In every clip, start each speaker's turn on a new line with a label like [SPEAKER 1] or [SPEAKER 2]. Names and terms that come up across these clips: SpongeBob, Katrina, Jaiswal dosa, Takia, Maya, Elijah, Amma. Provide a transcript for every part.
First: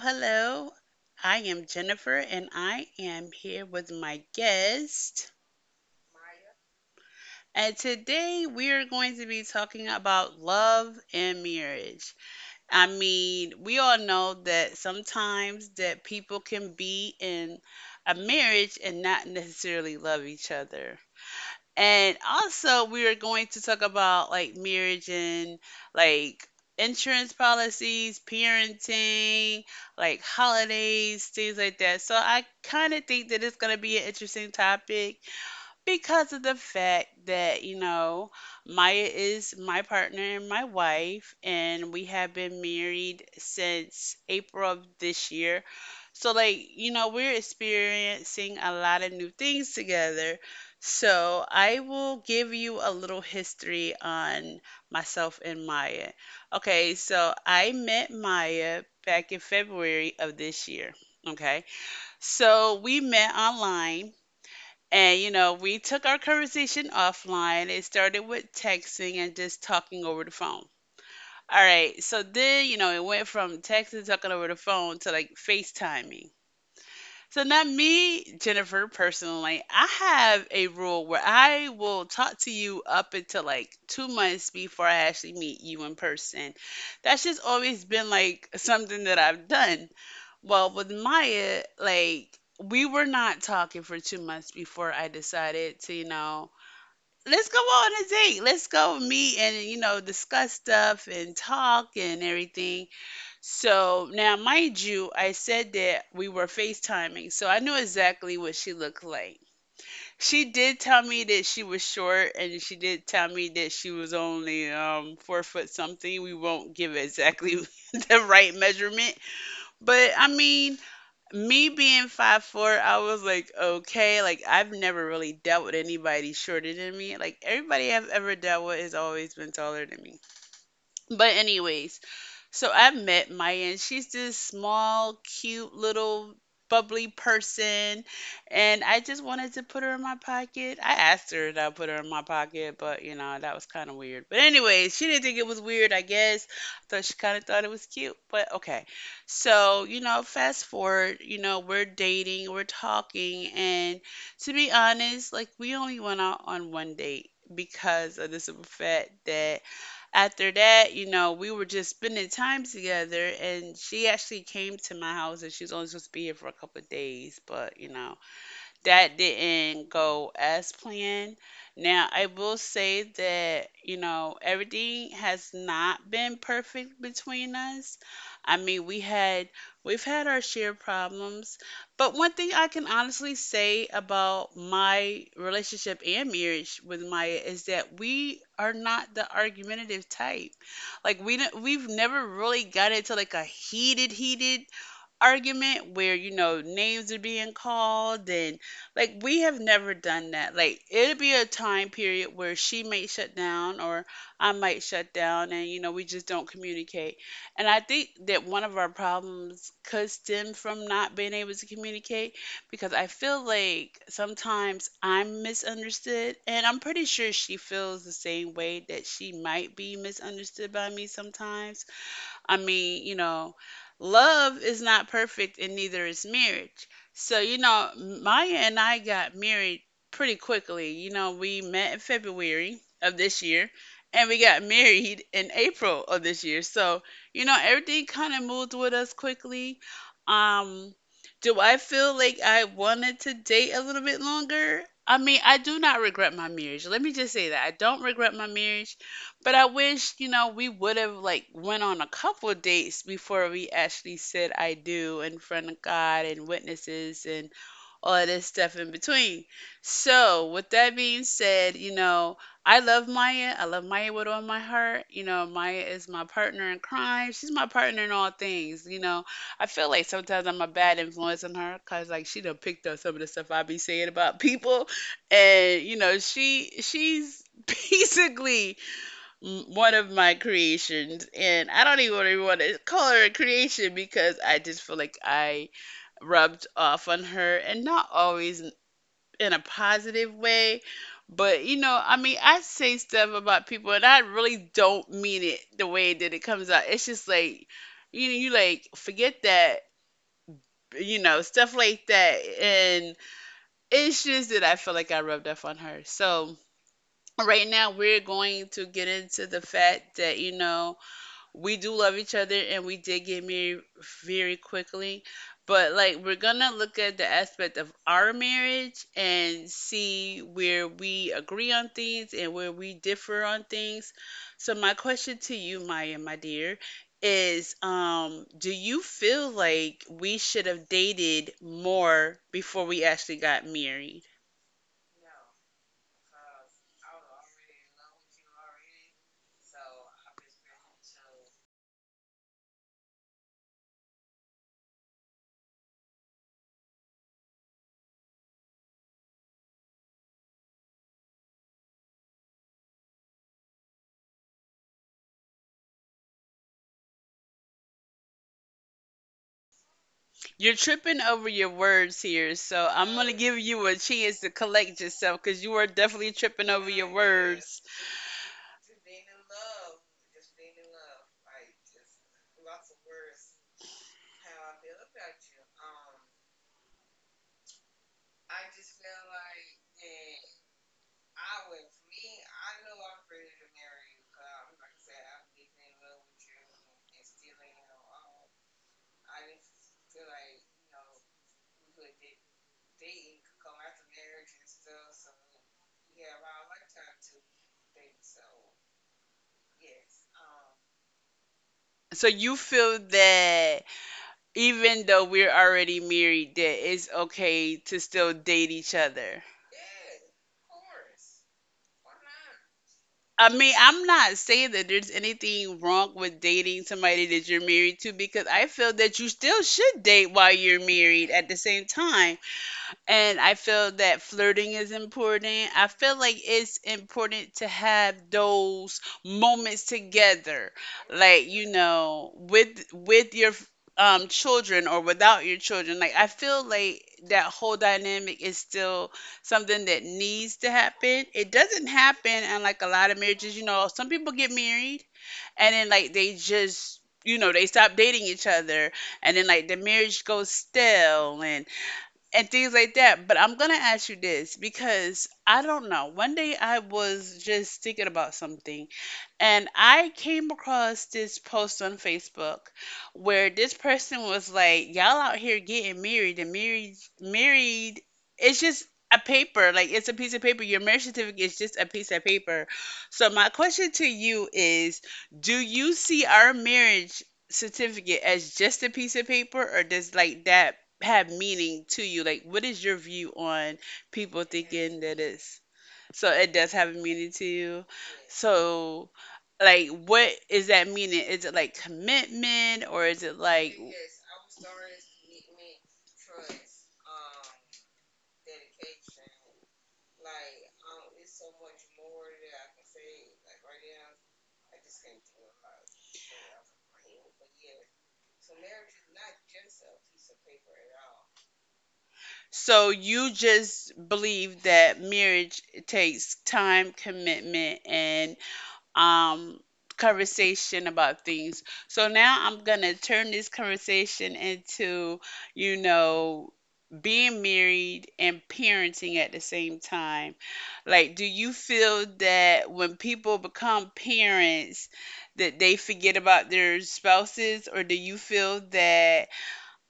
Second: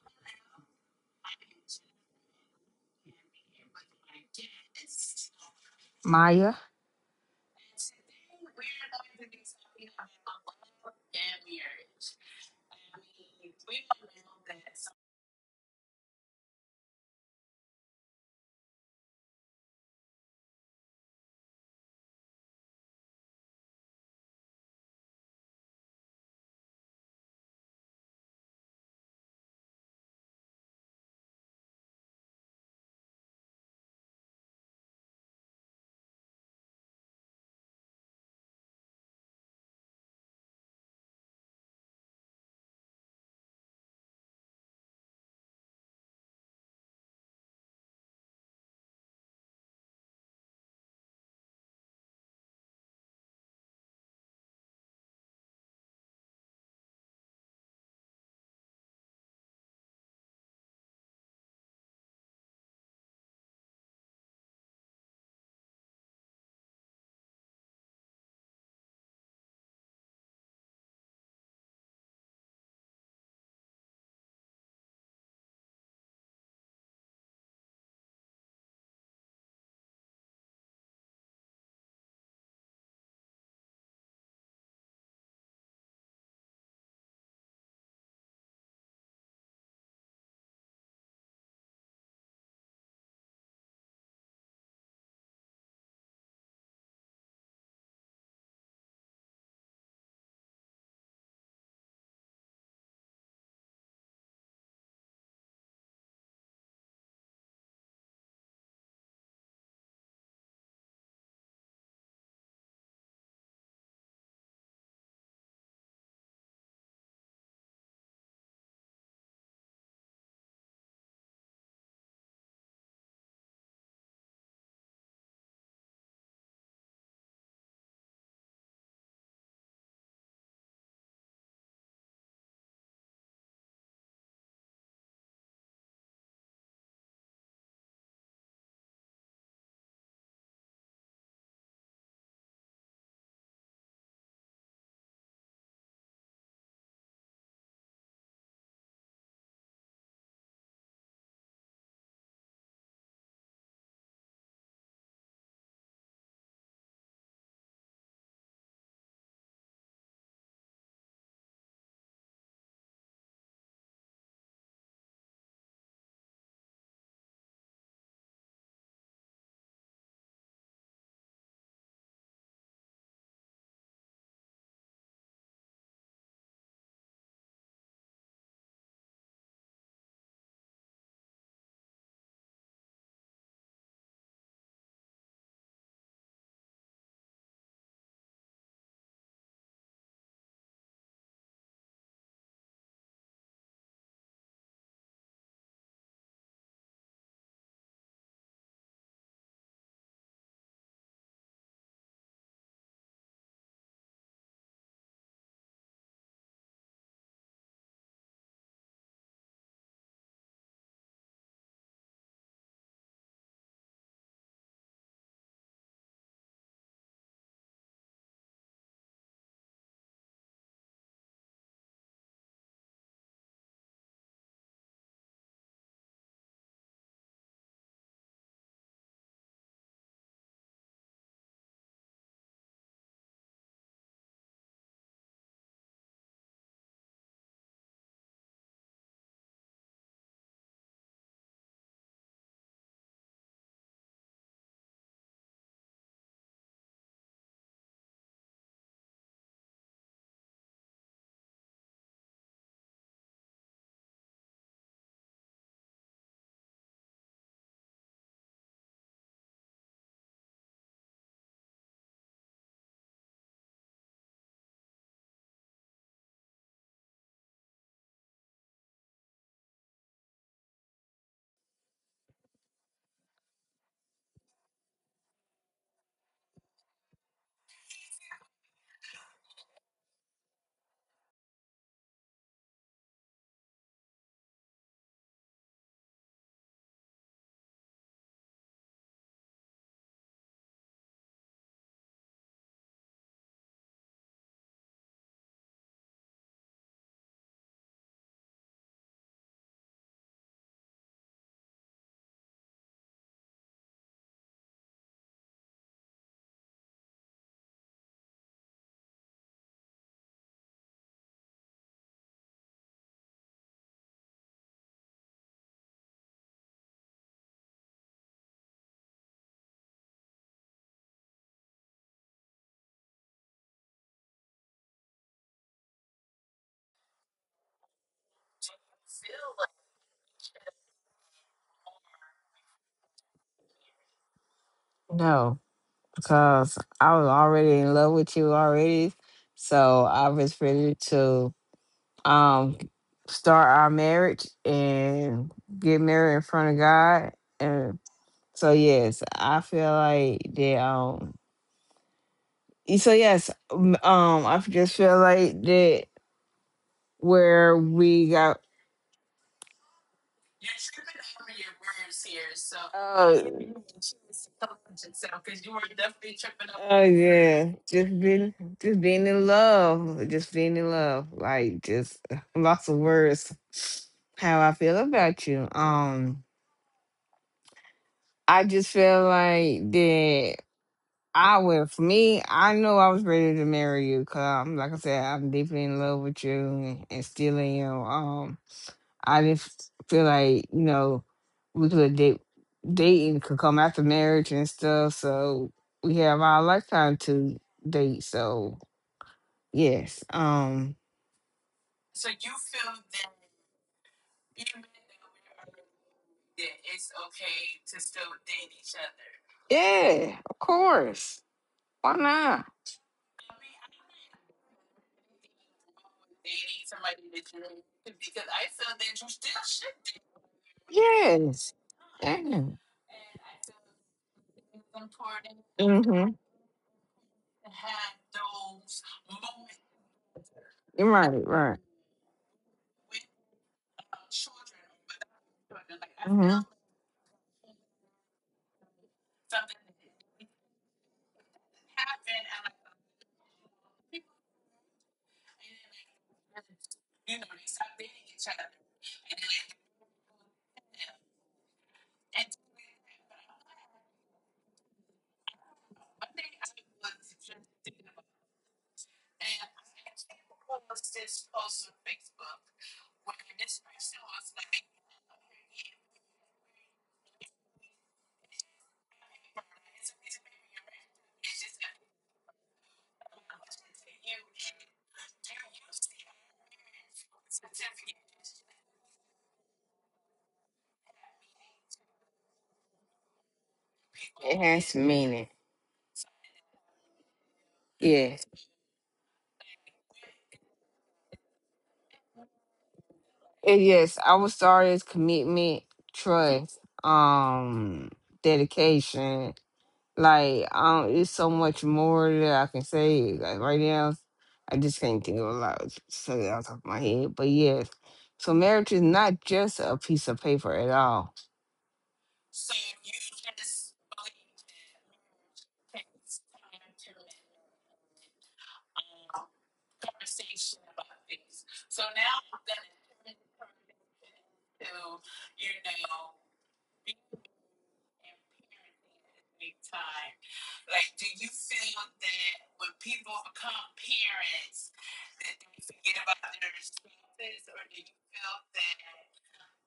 [SPEAKER 1] hello. I am Jennifer and I am here with my guest. And today we are going to be talking about love and marriage. I mean, we all know that sometimes that people can be in a marriage and not necessarily love each other. And also, we are going to talk about like marriage and like insurance policies, parenting, like holidays, things like that. So I kind of think that it's going to be an interesting topic because of the fact that you know Maya is my partner and my wife, and we have been married since April of this year. So like you know we're experiencing a lot of new things together. So I will give you a little history on myself and Maya. Okay, so I met Maya back in February of this year. Okay. So we met online and you know, we took our conversation offline. It started with texting and just talking over the phone. All right, so then you know, it went from texting, talking over the phone to like FaceTiming. So now me, Jennifer, personally, I have a rule where I will talk to you up until like 2 months before I actually meet you in person. That's just always been like something that I've done. Well, with Maya, like we were not talking for 2 months before I decided to, you know, let's go on a date. Let's go meet and, you know, discuss stuff and talk and everything so now, mind you, I said that we were FaceTiming, so I knew exactly what she looked like. She did tell me that she was short, and she did tell me that she was only 4 foot something. We won't give exactly the right measurement, but I mean, me being 5'4", I was like, okay, like I've never really dealt with anybody shorter than me. Like everybody I've ever dealt with has always been taller than me. But anyways, so I met Maya and she's this small, cute little bubbly person and I just wanted to put her in my pocket. I asked her that I put her in my pocket, but you know, that was kind of weird. But anyways, she didn't think it was weird, I guess. I thought she kind of thought it was cute, but okay. So, you know, fast forward, you know, we're dating, we're talking, and to be honest, like we only went out on one date because of the simple fact that after that, you know, we were just spending time together, and she actually came to my house, and she was only supposed to be here for a couple of days, but, you know, that didn't go as planned. Now, I will say that, you know, everything has not been perfect between us. I mean, we've had our share of problems, but one thing I can honestly say about my relationship and marriage with Maya is that we are not the argumentative type. Like we've never really got into like a heated argument where you know names are being called and like we have never done that like it'll be a time period where she may shut down or I might shut down and you know we just don't communicate and I think that one of our problems could stem from not being able to communicate because I feel like sometimes I'm misunderstood and I'm pretty sure she feels the same way that she might be misunderstood by me sometimes. I mean, you know, love is not perfect and neither is marriage. So, you know, Maya and I got married pretty quickly. You know, we met in February of this year and we got married in April of this year. So, you know, everything kind of moved with us quickly. Um, do I feel like I wanted to date a little bit longer? I mean, I do not regret my marriage. Let me just say that. I don't regret my marriage. But I wish, you know, we would have like went on a couple of dates before we actually said I do in front of God and witnesses and all of this stuff in between. So, with that being said, you know, I love Maya. I love Maya with all my heart. You know, Maya is my partner in crime. She's my partner in all things. You know, I feel like sometimes I'm a bad influence on her because like she done picked up some of the stuff I be saying about people, and you know, she's basically one of my creations, and I don't even want to call her a creation because I just feel like I rubbed off on her, and not always in a positive way. But you know, I mean, I say stuff about people, and I really don't mean it the way that it comes out. It's just like, you know, you like forget that, you know, stuff like that, and it's just that I feel like I rubbed off on her. So right now, we're going to get into the fact that you know we do love each other and we did get married very quickly. But like we're gonna look at the aspect of our marriage and see where we agree on things and where we differ on things. So my question to you, Maya, my dear, is do you feel like we should have dated more before we actually got married?
[SPEAKER 2] No, because I was already in love with you already. So I was ready to um start our marriage and get married in front of God. And so yes, I feel like that. I just feel like that where we got Yeah,
[SPEAKER 1] You're
[SPEAKER 2] she been
[SPEAKER 1] tripping over
[SPEAKER 2] over your
[SPEAKER 1] your
[SPEAKER 2] words
[SPEAKER 1] words
[SPEAKER 2] here,
[SPEAKER 1] here,
[SPEAKER 2] so
[SPEAKER 1] so I'm gonna give you a
[SPEAKER 2] oh.
[SPEAKER 1] chance to collect yourself
[SPEAKER 2] Because
[SPEAKER 1] because
[SPEAKER 2] you
[SPEAKER 1] you
[SPEAKER 2] were
[SPEAKER 1] are
[SPEAKER 2] definitely
[SPEAKER 1] definitely
[SPEAKER 2] tripping
[SPEAKER 1] tripping
[SPEAKER 2] up.
[SPEAKER 1] over
[SPEAKER 2] Oh
[SPEAKER 1] your
[SPEAKER 2] yeah,
[SPEAKER 1] words.
[SPEAKER 2] just being in love, like just lots of words. How I feel about you. I just feel like that. For me, I know I was ready to marry you because, like I said, I'm deeply in love with you and still am. I just feel like we could date dating could come after marriage and stuff. So we have our lifetime to date. So yes,
[SPEAKER 1] So you feel that even though we're already married, that it's okay to still date each other.
[SPEAKER 2] yeah, of course. Why not?
[SPEAKER 1] I mean, I'm not saying that there's anything wrong with dating somebody that you're married to because I feel that you still should date while you're married at the
[SPEAKER 2] Yes.
[SPEAKER 1] same time.
[SPEAKER 2] Yeah.
[SPEAKER 1] And I feel that flirting is important. I feel like
[SPEAKER 2] Mm-hmm.
[SPEAKER 1] it's important to have those moments together,
[SPEAKER 2] You're right.
[SPEAKER 1] like you
[SPEAKER 2] Right.
[SPEAKER 1] know, with your children or without your children. Like I feel
[SPEAKER 2] hmm
[SPEAKER 1] like that whole dynamic is still something that needs to happen. It doesn't happen in like a lot of marriages. You know, some people get married and then like they just you know they stop dating each other and then like the marriage goes stale and things like that. But I'm gonna ask you this because I don't know. One day I was just thinking about something, and I came across this post on Facebook where this person was like, "Y'all out here getting married and married, married. It's just." A paper, like it's a piece of paper. Your marriage certificate is just a piece of paper. So, my question to you is do you see our marriage certificate as just a piece of paper, or does like that have meaning to you? Like, what is your view on people
[SPEAKER 2] It has
[SPEAKER 1] thinking that
[SPEAKER 2] meaning.
[SPEAKER 1] it's so it does have a meaning to you?
[SPEAKER 2] Yes.
[SPEAKER 1] So, like, what is that meaning? Is it like commitment or is it like?
[SPEAKER 2] And yes, I would start as commitment, trust, dedication. Like, it's so much more that I can say. Like right now, I just can't think of a lot. So off the top of my head, but yes. So marriage is not just a piece of paper at all.
[SPEAKER 1] So you just believe that marriage takes time, commitment, and um, conversation about things. So now I'm going to turn this conversation into, you know, being married and parenting at the same time. Like, do you feel that when people become parents, that they forget about their spouses, or do you feel that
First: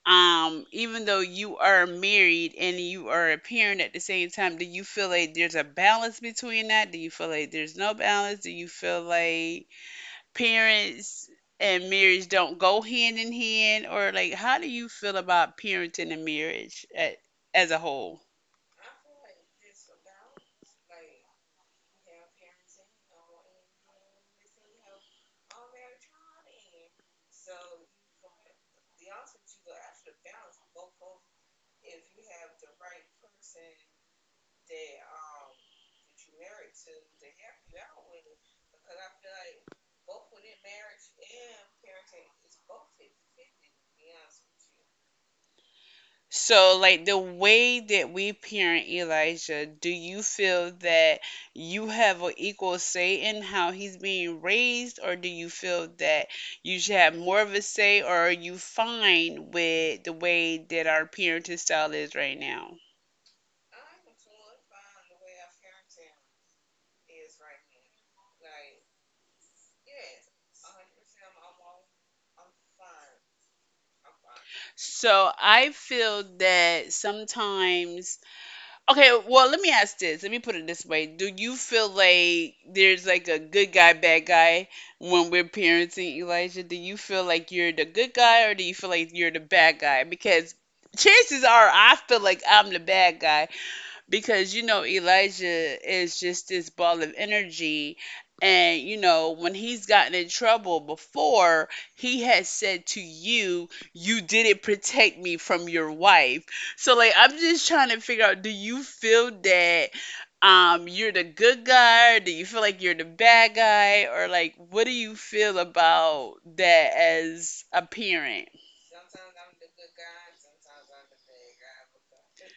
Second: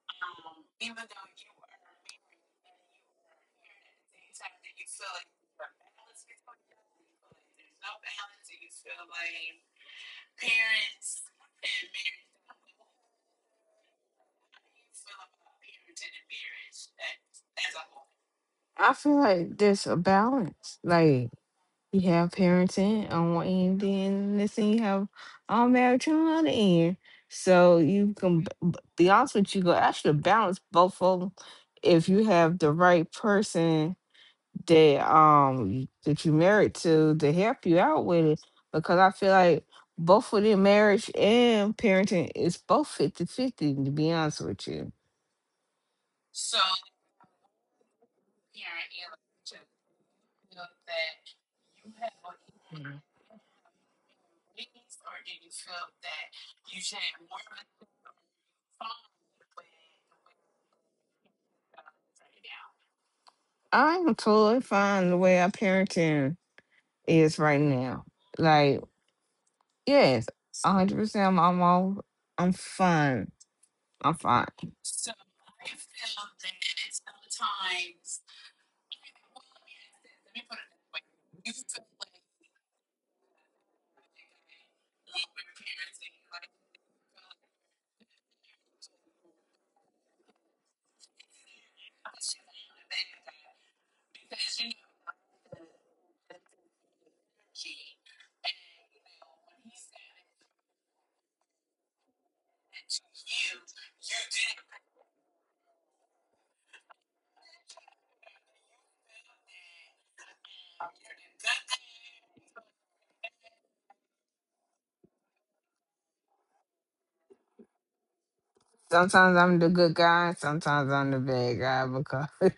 [SPEAKER 1] even though you are married and you are a parent at the same time do you feel like there's a balance between that do you feel like there's no balance do you feel like parents and marriage don't go hand in hand or like how do you feel about parenting and marriage as a whole?
[SPEAKER 2] I feel like there's a balance. Like you have parenting on one end, then next thing you have all marriage on the other end. So you can be honest with you, go actually balance both of them if you have the right person that you married to help you out with it because I feel like both of them marriage and parenting is both 50/50 to be honest with you.
[SPEAKER 1] So, like the way that we parent Elijah, do you feel that you have an equal
[SPEAKER 2] Mhm.
[SPEAKER 1] say in how he's being raised, or do you feel that you should have more of a say, or are you fine with the way that our parenting style is right now?
[SPEAKER 2] I'm totally fine the way our parenting is right now. Like, yes, 100% I'm all I'm fine. I'm fine.
[SPEAKER 1] So, I feel that sometimes okay, well, let me ask this. Let me put it this way. Do you feel like there's like a good guy, bad guy when we're parenting Elijah? Do you feel like you're the good guy or do you feel like you're the bad guy? Because chances are I feel like I'm the bad guy because you know Elijah is just this ball of energy and you know when he's gotten in trouble before he has said to you you didn't protect me from your wife so like I'm just trying to figure out do you feel that you're the good guy or do you feel like you're the bad guy or like what do you feel about that as a parent?
[SPEAKER 2] Sometimes I'm the good guy, sometimes I'm the bad guy because.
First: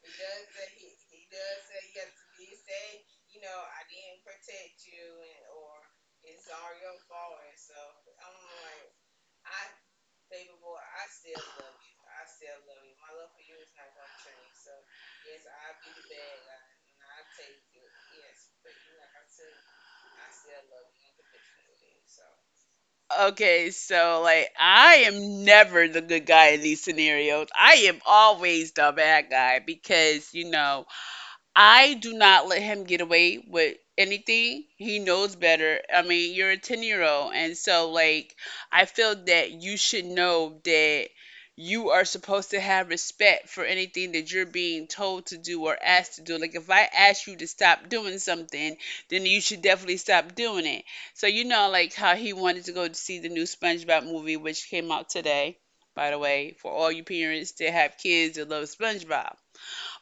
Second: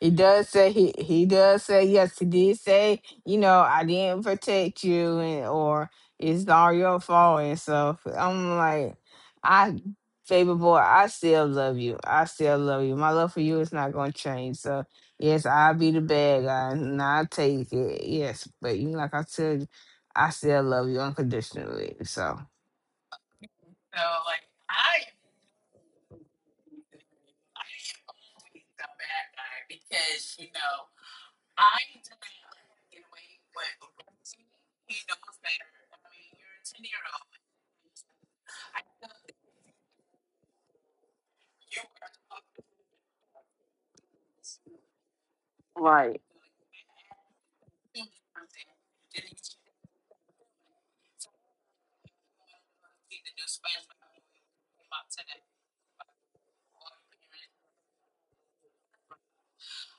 [SPEAKER 2] He does say yes. He did say you know I didn't protect you and or it's all your fault, and so I'm like I baby boy I still love you. I still love you. My love for you is not gonna change. So yes, I'll be the bad guy and I take it. Yes, but you like I said, I still love you unconditionally. So.
[SPEAKER 1] Okay, so like I am never the good guy in these scenarios. I am always the bad guy because you know. I do not let him get away with anything. He knows better. I mean, you're a 10-year-old year old. And so, like, I feel that you should know that you are supposed to have respect for anything that you're being told to do or asked to do. Like, if I ask you to stop doing something, then you should definitely stop doing it. So, you know, like, how he wanted to go to see the new SpongeBob movie, which came out today, by the way, for all you parents that have kids that love SpongeBob.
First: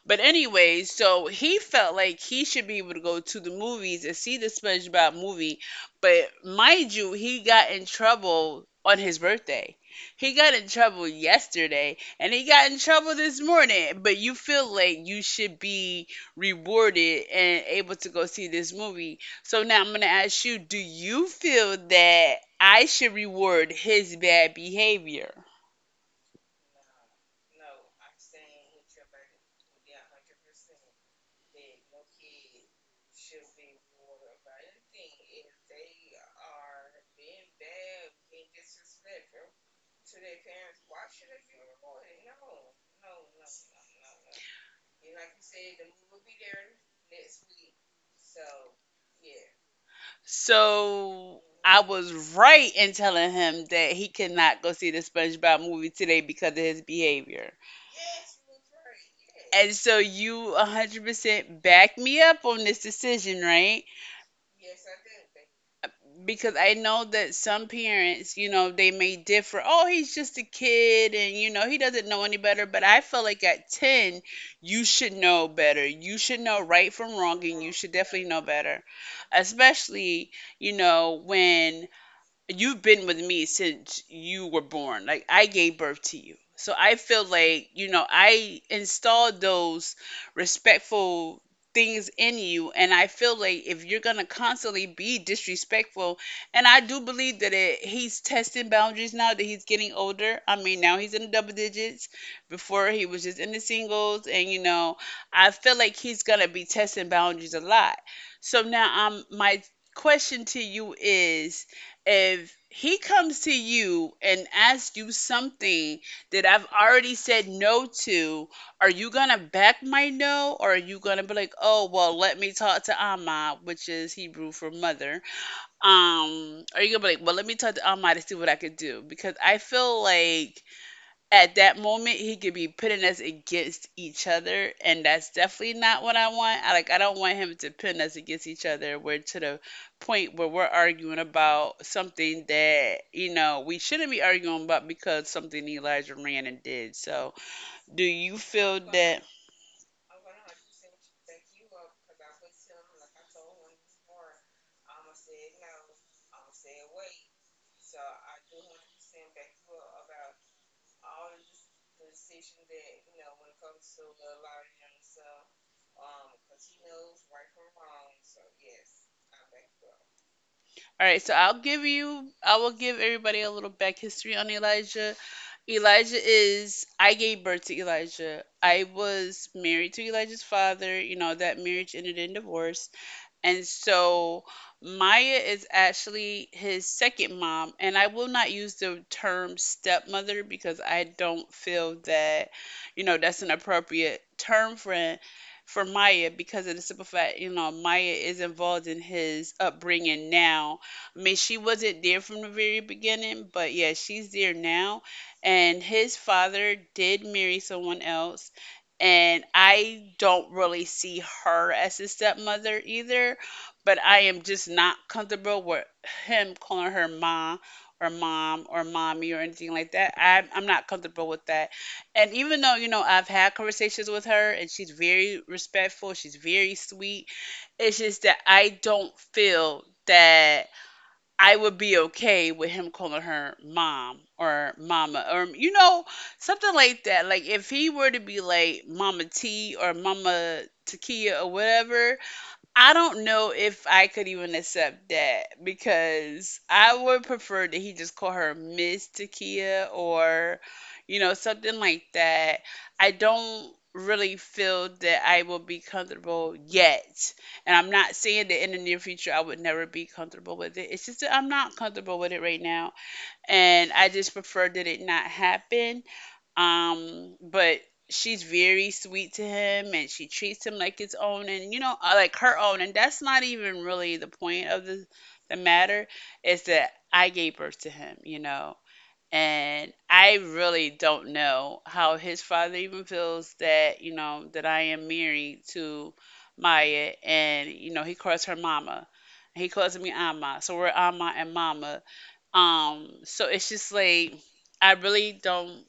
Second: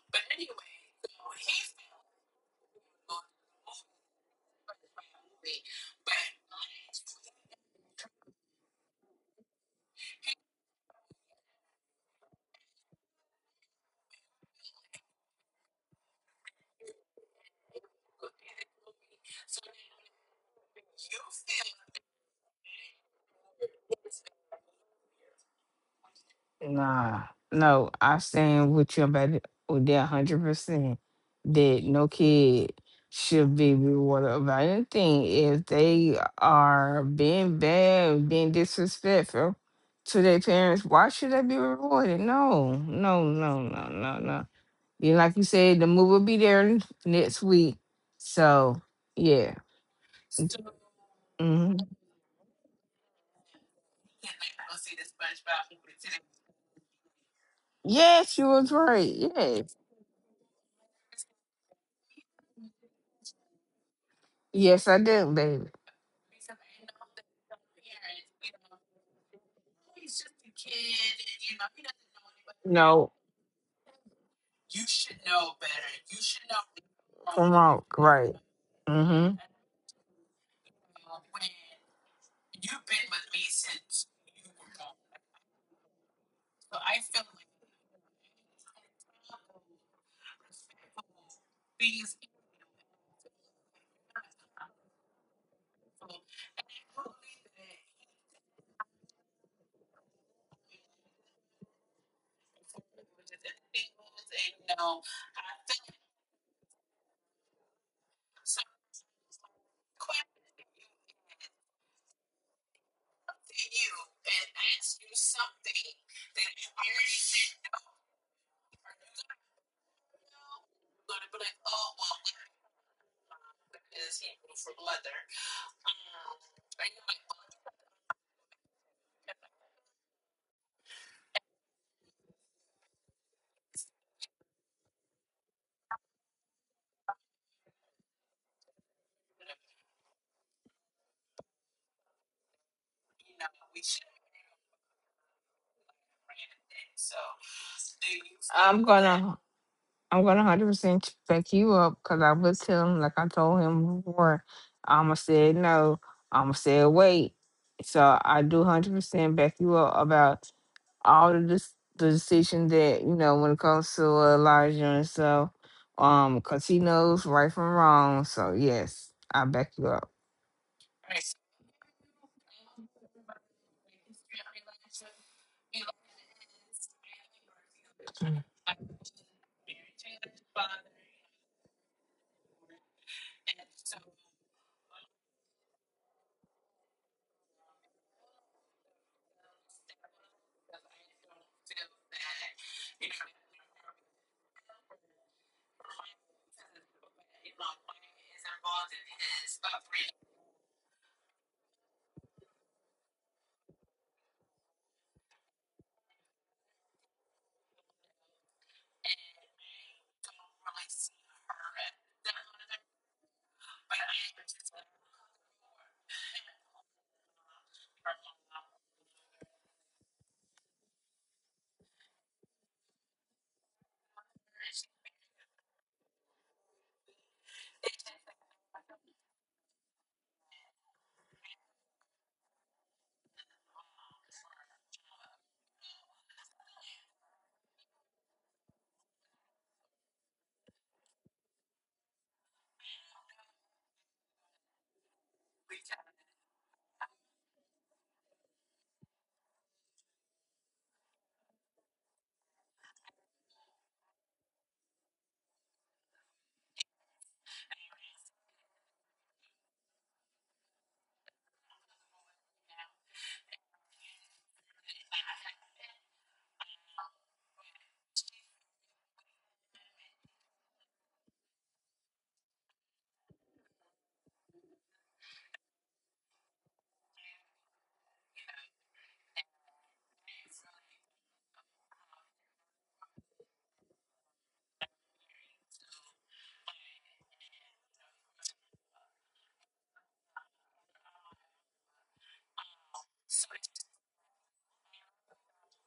[SPEAKER 1] But anyway, so he felt like he should be able to go to the movies and see the SpongeBob movie. But mind you, he got in trouble on his birthday. He got in trouble yesterday and he got in trouble this morning. But you feel like you should be rewarded and able to go see this movie. So now I'm going to ask you, do you feel that I should reward his bad behavior?
[SPEAKER 2] Nah, no, I stand with you about it with that 100%. That no kid should be rewarded about anything if they are being bad, being disrespectful to their parents. Why should they be rewarded? No, no, no, no, no, no. You like you said, the move will be there next week. So yeah,
[SPEAKER 1] So I
[SPEAKER 2] hmm
[SPEAKER 1] was right in telling him that he could not go see the SpongeBob movie today because of his behavior.
[SPEAKER 2] yes, you was right.
[SPEAKER 1] And
[SPEAKER 2] Yes,
[SPEAKER 1] so you 100% back me up on this decision, right?
[SPEAKER 2] yes, I did, baby.
[SPEAKER 1] Because I know that some parents, you know, they may differ. Oh, he's just a kid and, you know, he doesn't know any better. But I
[SPEAKER 2] No,
[SPEAKER 1] feel like at 10, you should know better. You should know right from
[SPEAKER 2] come
[SPEAKER 1] wrong and you
[SPEAKER 2] out,
[SPEAKER 1] should
[SPEAKER 2] right.
[SPEAKER 1] definitely know better.
[SPEAKER 2] Mm-hmm.
[SPEAKER 1] Especially, you know, when you've been with me since you were born. Like I gave birth to you. So I feel like, you know, I installed those respectful things in you and I feel like if you're going to constantly be disrespectful, and I do believe that he's testing boundaries now that he's getting older. I mean, now he's in the double digits. Before he was just in the singles, and you know, I feel like he's going to be testing boundaries a lot. So now my question to you is, if he comes to you and asks you something that I've already said no to, are you gonna back my no, or are you gonna be like, oh well, let me talk to Amma, which is Hebrew for mother? Are you gonna be like, well, let me talk to Amma to see what I could do? Because I feel like at that moment he could be pitting us against each other and that's definitely not what I want. I don't want him to pin us against each other, where to the point where we're arguing about something that, you know, we shouldn't be arguing about because something Elijah ran and did. So do you feel
[SPEAKER 2] I'm
[SPEAKER 1] that?
[SPEAKER 2] gonna, I'm gonna 100% back you up because I was telling, like I told him before, I'ma said no, I'ma say wait. So I do 100% back you up about all of this, the decisions that you know when it comes to Elijah and so, because he knows right from wrong. So yes, I back you up.
[SPEAKER 1] All right, so I will give everybody a little back history on Elijah. I gave birth to Elijah. I was married to Elijah's father. You know, that marriage ended in divorce. And so Maya is actually his second mom. And I will not use the term stepmother because I don't feel that, you know, that's an appropriate term for Maya, because of the simple fact, you know, Maya is involved in his upbringing now. I mean, she wasn't there from the very beginning, but yeah, she's there now. And his father did marry someone else, and I don't really see her as his stepmother either, but I am just not comfortable with him calling her ma or mom or mommy or anything like that. I'm not comfortable with that. And even though, you know, I've had conversations with her and she's very respectful, she's very sweet, it's just that I don't feel that I would be okay with him calling her mom or mama or you know something like that. Like if he were to be like Mama T or Mama Takia or whatever, I don't know if I could even accept that because I would prefer that he just call her Miss Takia or, you know, something like that. I don't really feel that I will be comfortable yet. And I'm not saying that in the near future I would never be comfortable with it. It's just that I'm not comfortable with it right now. And I just prefer that it not happen. But she's very sweet to him and she treats him like his own and you know, like her own. And that's not even really the point of the matter, is that I gave birth to him, you know. And I really don't know how his father even feels that, you know, that I am married to Maya and, you know, he calls her mama. He calls me Amma. So we're Amma and Mama. So it's just like I really don't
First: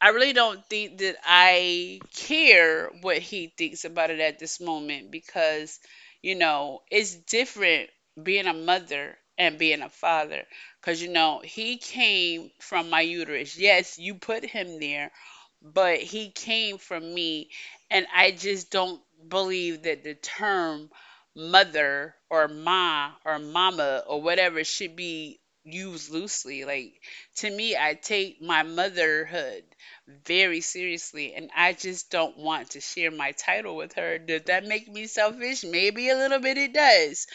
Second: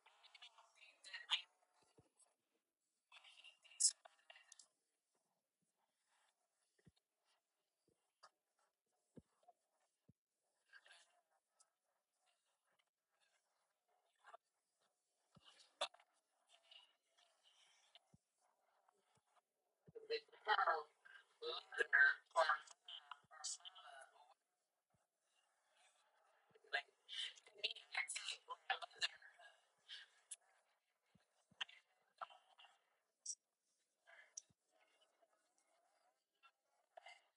[SPEAKER 1] I really don't think that I care what he thinks about it at this moment because, you know, it's different being a mother and being a father. Because, you know, he came from my uterus. Yes, you put him there, but he came from me, and I just don't believe that the term mother or ma or mama or whatever should be used loosely. Like, to me, I take my motherhood very seriously, and I just don't want to share my title with her. Does that make me selfish? Maybe a little bit it does.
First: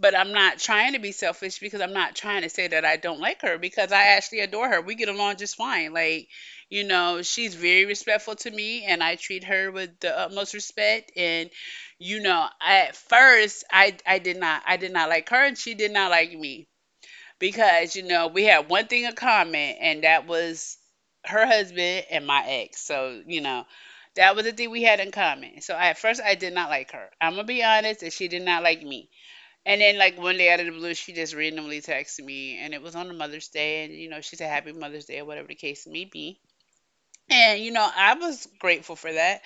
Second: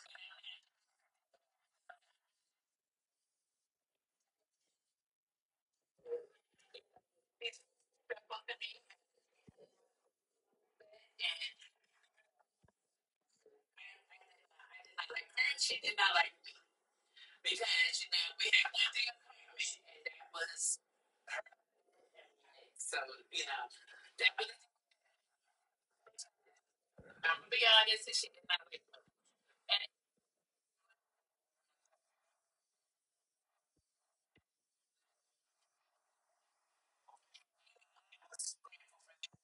[SPEAKER 1] But I'm not trying to be selfish because I'm not trying to say that I don't like her, because I actually adore her. We get along just fine. Like, you know, she's very respectful to me and I treat her with the utmost respect. And, you know, at first I did not like her and she did not like me because, you know, we had one thing in common and that was her husband and my ex. So, you know, that was the thing we had in common. So at first I did not like her. I'm gonna be honest, and she did not like me. And then, like one day out of the blue, she just randomly texted me, and it was on a Mother's Day, and you know, she said Happy Mother's Day or whatever the case may be. And you know, I was grateful for that.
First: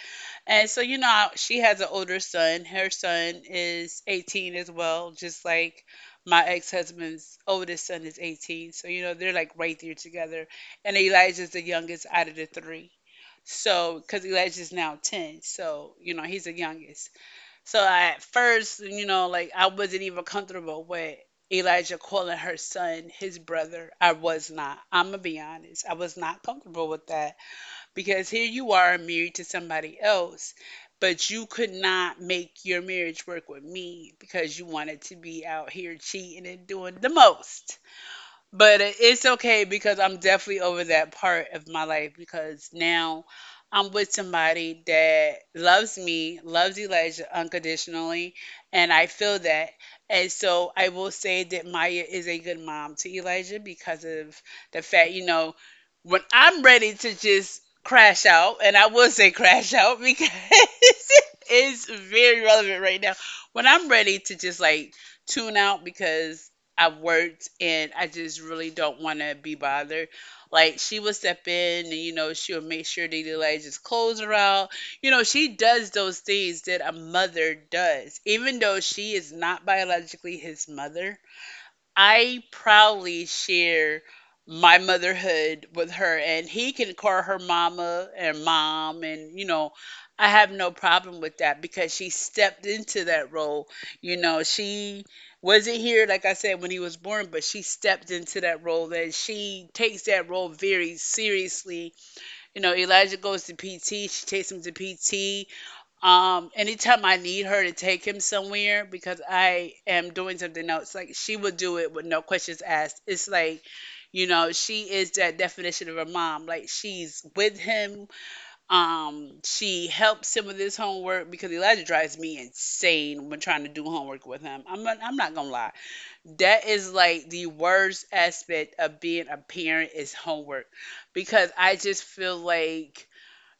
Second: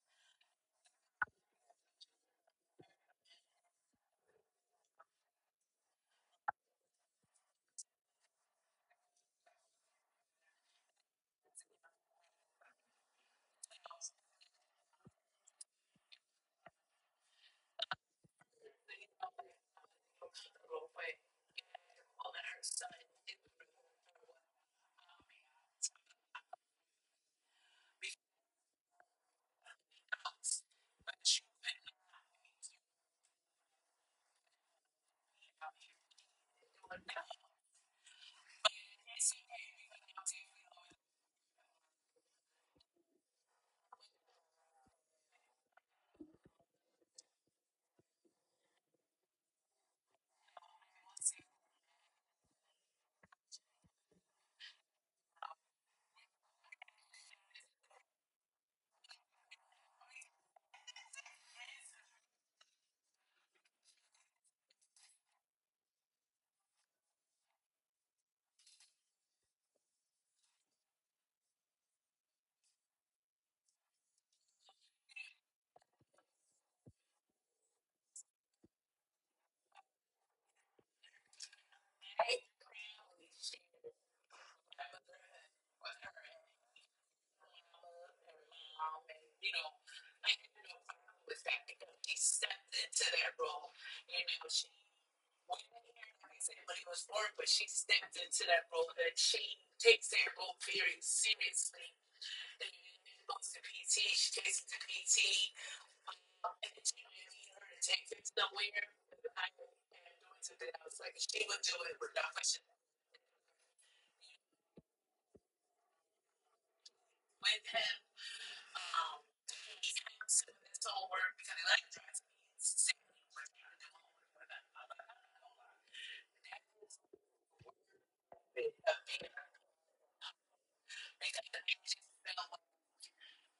[SPEAKER 1] And so, you know, she has an older son. Her son is 18 as well, just like my ex-husband's oldest son is 18. So, you know, they're like right there together. And Elijah's the youngest out of the three. So, because Elijah's now 10, so you know, he's the youngest. So at first, you know, like I wasn't even comfortable with Elijah calling her son his brother. I was not. I'm gonna be honest. I was not comfortable with that because here you are married to somebody else, but you could not make your marriage work with me because you wanted to be out here cheating and doing the most. But it's okay because I'm definitely over that part of my life, because now I'm with somebody that loves me, loves Elijah unconditionally, and I feel that. And so I will say that Maya is a good mom to Elijah because of the fact, you know, when I'm ready to just crash out, and I will say crash out because it's very relevant right now. When I'm ready to just like tune out because I've worked and I just really don't want to be bothered. Like she will step in and you know she'll make sure that Elijah's clothes are out. You know she does those things that a mother does, even though she is not biologically his mother. I proudly share my motherhood with her, and he can call her mama and mom, and you know, I have no problem with that because she stepped into that role. You know, she wasn't here, like I said, when he was born, but she stepped into that role, and she takes that role very seriously. You know, Elijah goes to PT, she takes him to PT, anytime I need her to take him somewhere because I am doing something else, like she would do it with no questions asked. It's like, you know, she is that definition of a mom. Like she's with him. She helps him with his homework because Elijah drives me insane when trying to do homework with him. I'm not gonna lie. That is like the worst aspect of being a parent is homework because I just feel like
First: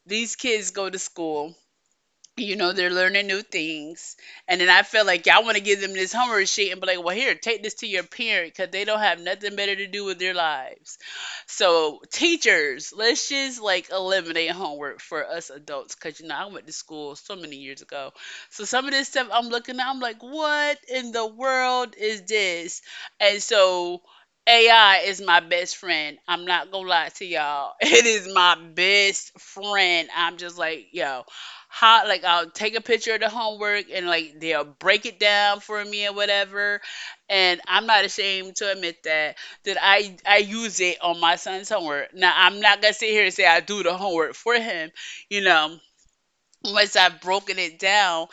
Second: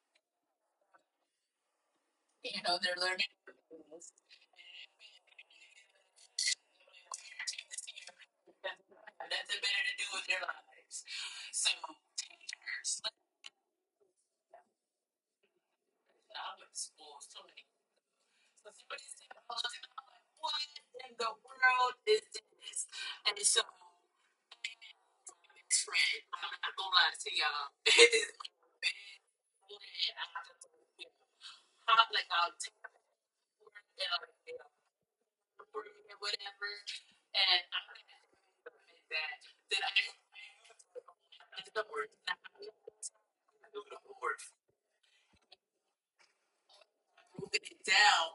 [SPEAKER 1] these kids go to school, you know, they're learning new things. And then I feel like y'all want to give them this homework sheet and be like, well, here, take this to your parent because they don't have nothing better to do with their lives. So teachers, let's just like eliminate homework for us adults, because you know, I went to school so many years ago, so some of this stuff I'm looking at, I'm like, what in the world is this? And so AI is my best friend. I'm not gonna lie to y'all. It is my best friend. I'm just like, yo, how, like I'll take a picture of the homework and like they'll break it down for me or whatever. And I'm not ashamed to admit that, that I use it on my son's homework. Now, I'm not gonna sit here and say I do the homework for him. You know, once I've broken it down,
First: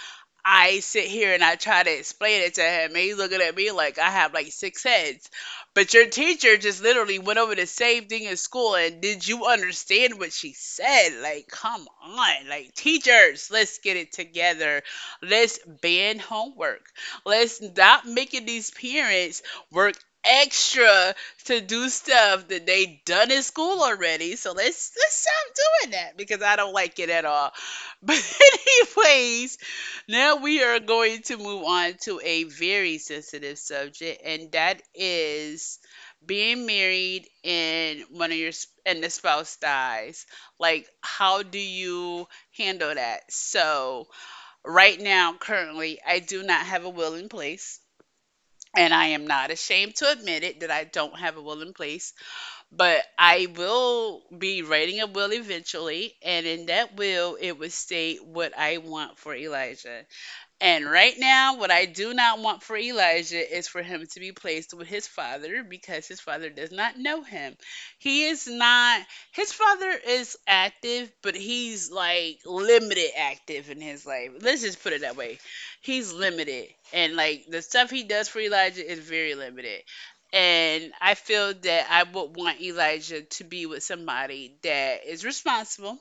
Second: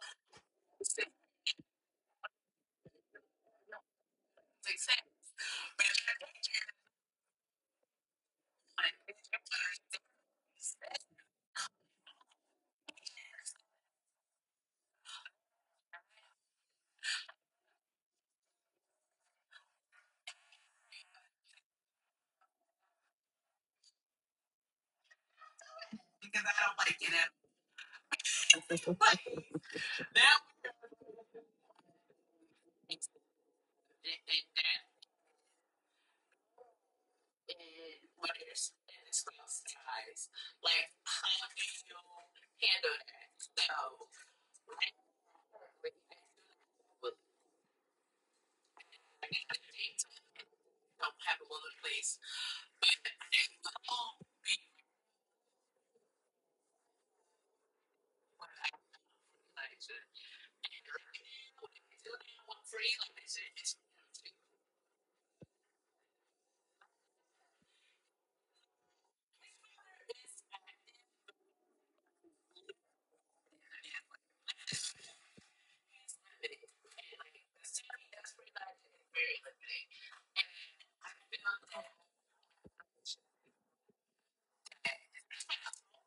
[SPEAKER 1] I sit here and I try to explain it to him, and he's looking at me like I have like six heads. But your teacher just literally went over the same thing in school, and did you understand what she said? Like, come on, like teachers, let's get it together. Let's ban homework. Let's stop making these parents work extra to do stuff that they done in school already. So let's stop doing that because I don't like it at all. But anyways, now we are going to move on to a very sensitive subject, and that is being married and one of your sp- and the spouse dies. Like, how do you handle that? So, right now, currently, I do not have a will in place. And I am not ashamed to admit it that I don't have a will in place. But I will be writing a will eventually, and in that will, it would state what I want for Elijah. And right now, what I do not want for Elijah is for him to be placed with his father because his father does not know him. He is not, his father is active, but he's like limited active in his life. Let's just put it that way. He's limited. And like the stuff he does for Elijah is very limited. And I feel that I would want Elijah to be with somebody that is responsible,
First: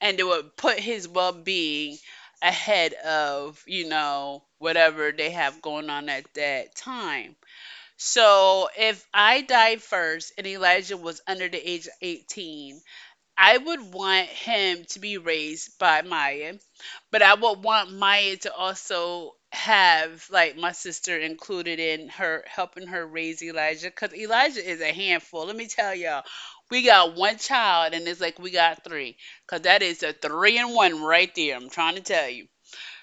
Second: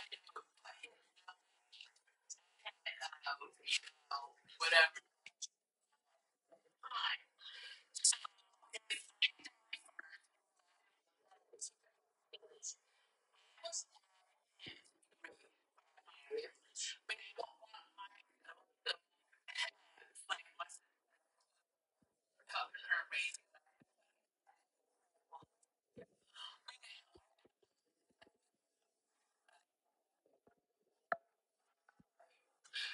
[SPEAKER 1] and it would put his well being ahead of, you know, whatever they have going on at that time. So if I died first and Elijah was under the age of 18, I would want him to be raised by Maya, but I would want Maya to also have like my sister included in her helping her raise Elijah because Elijah is a handful. Let me tell y'all, we got one child and it's like we got three, because that is a three and one right there. I'm trying to tell you.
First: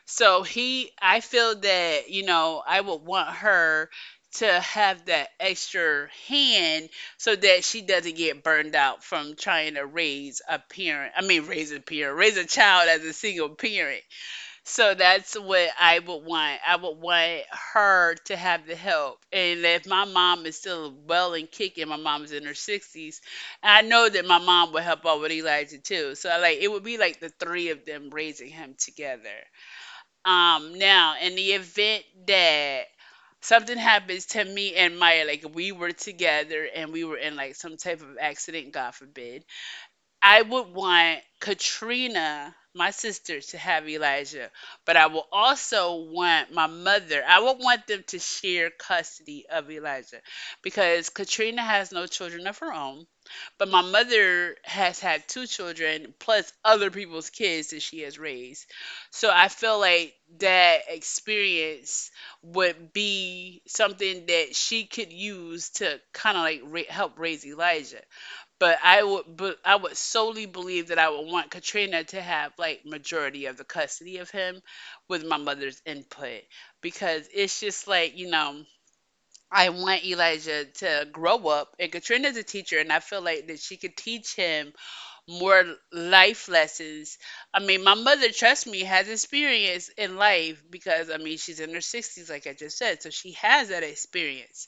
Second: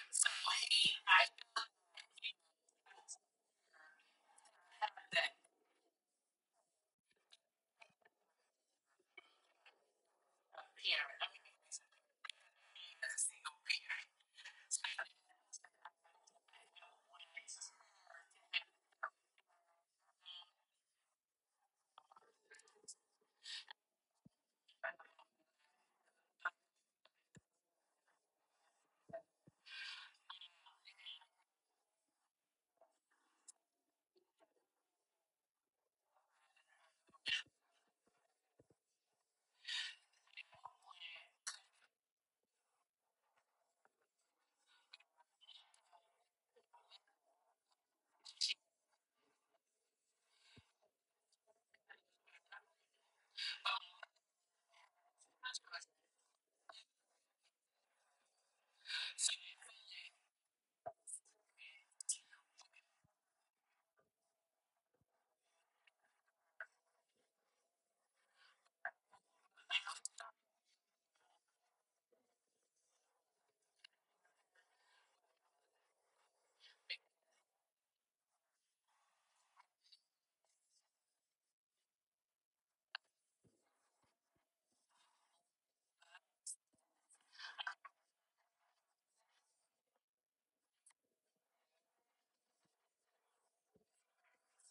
[SPEAKER 1] So he, I feel that, you know, I would want her to have that extra hand so that she doesn't get burned out from trying to raise a parent. Raise a child as a single parent. So that's what I would want. I would want her to have the help. And if my mom is still well and kicking, my mom's in her 60s, I know that my mom would help out with Elijah too. So like it would be like the three of them raising him together. Now, in the event that something happens to me and Maya, like we were together and we were in like some type of accident, God forbid, I would want Katrina, my sister, to have Elijah, but I will also want my mother. I would want them to share custody of Elijah because Katrina has no children of her own, but my mother has had two children plus other people's kids that she has raised. So I feel like that experience would be something that she could use to kind of like help raise Elijah. But I would solely believe that I would want Katrina to have like majority of the custody of him, with my mother's input, because it's just like, you know, I want Elijah to grow up, and Katrina's a teacher, and I feel like that she could teach him more life lessons. I mean, my mother, trust me, has experience in life because I mean she's in her sixties, like I just said, so she has that experience.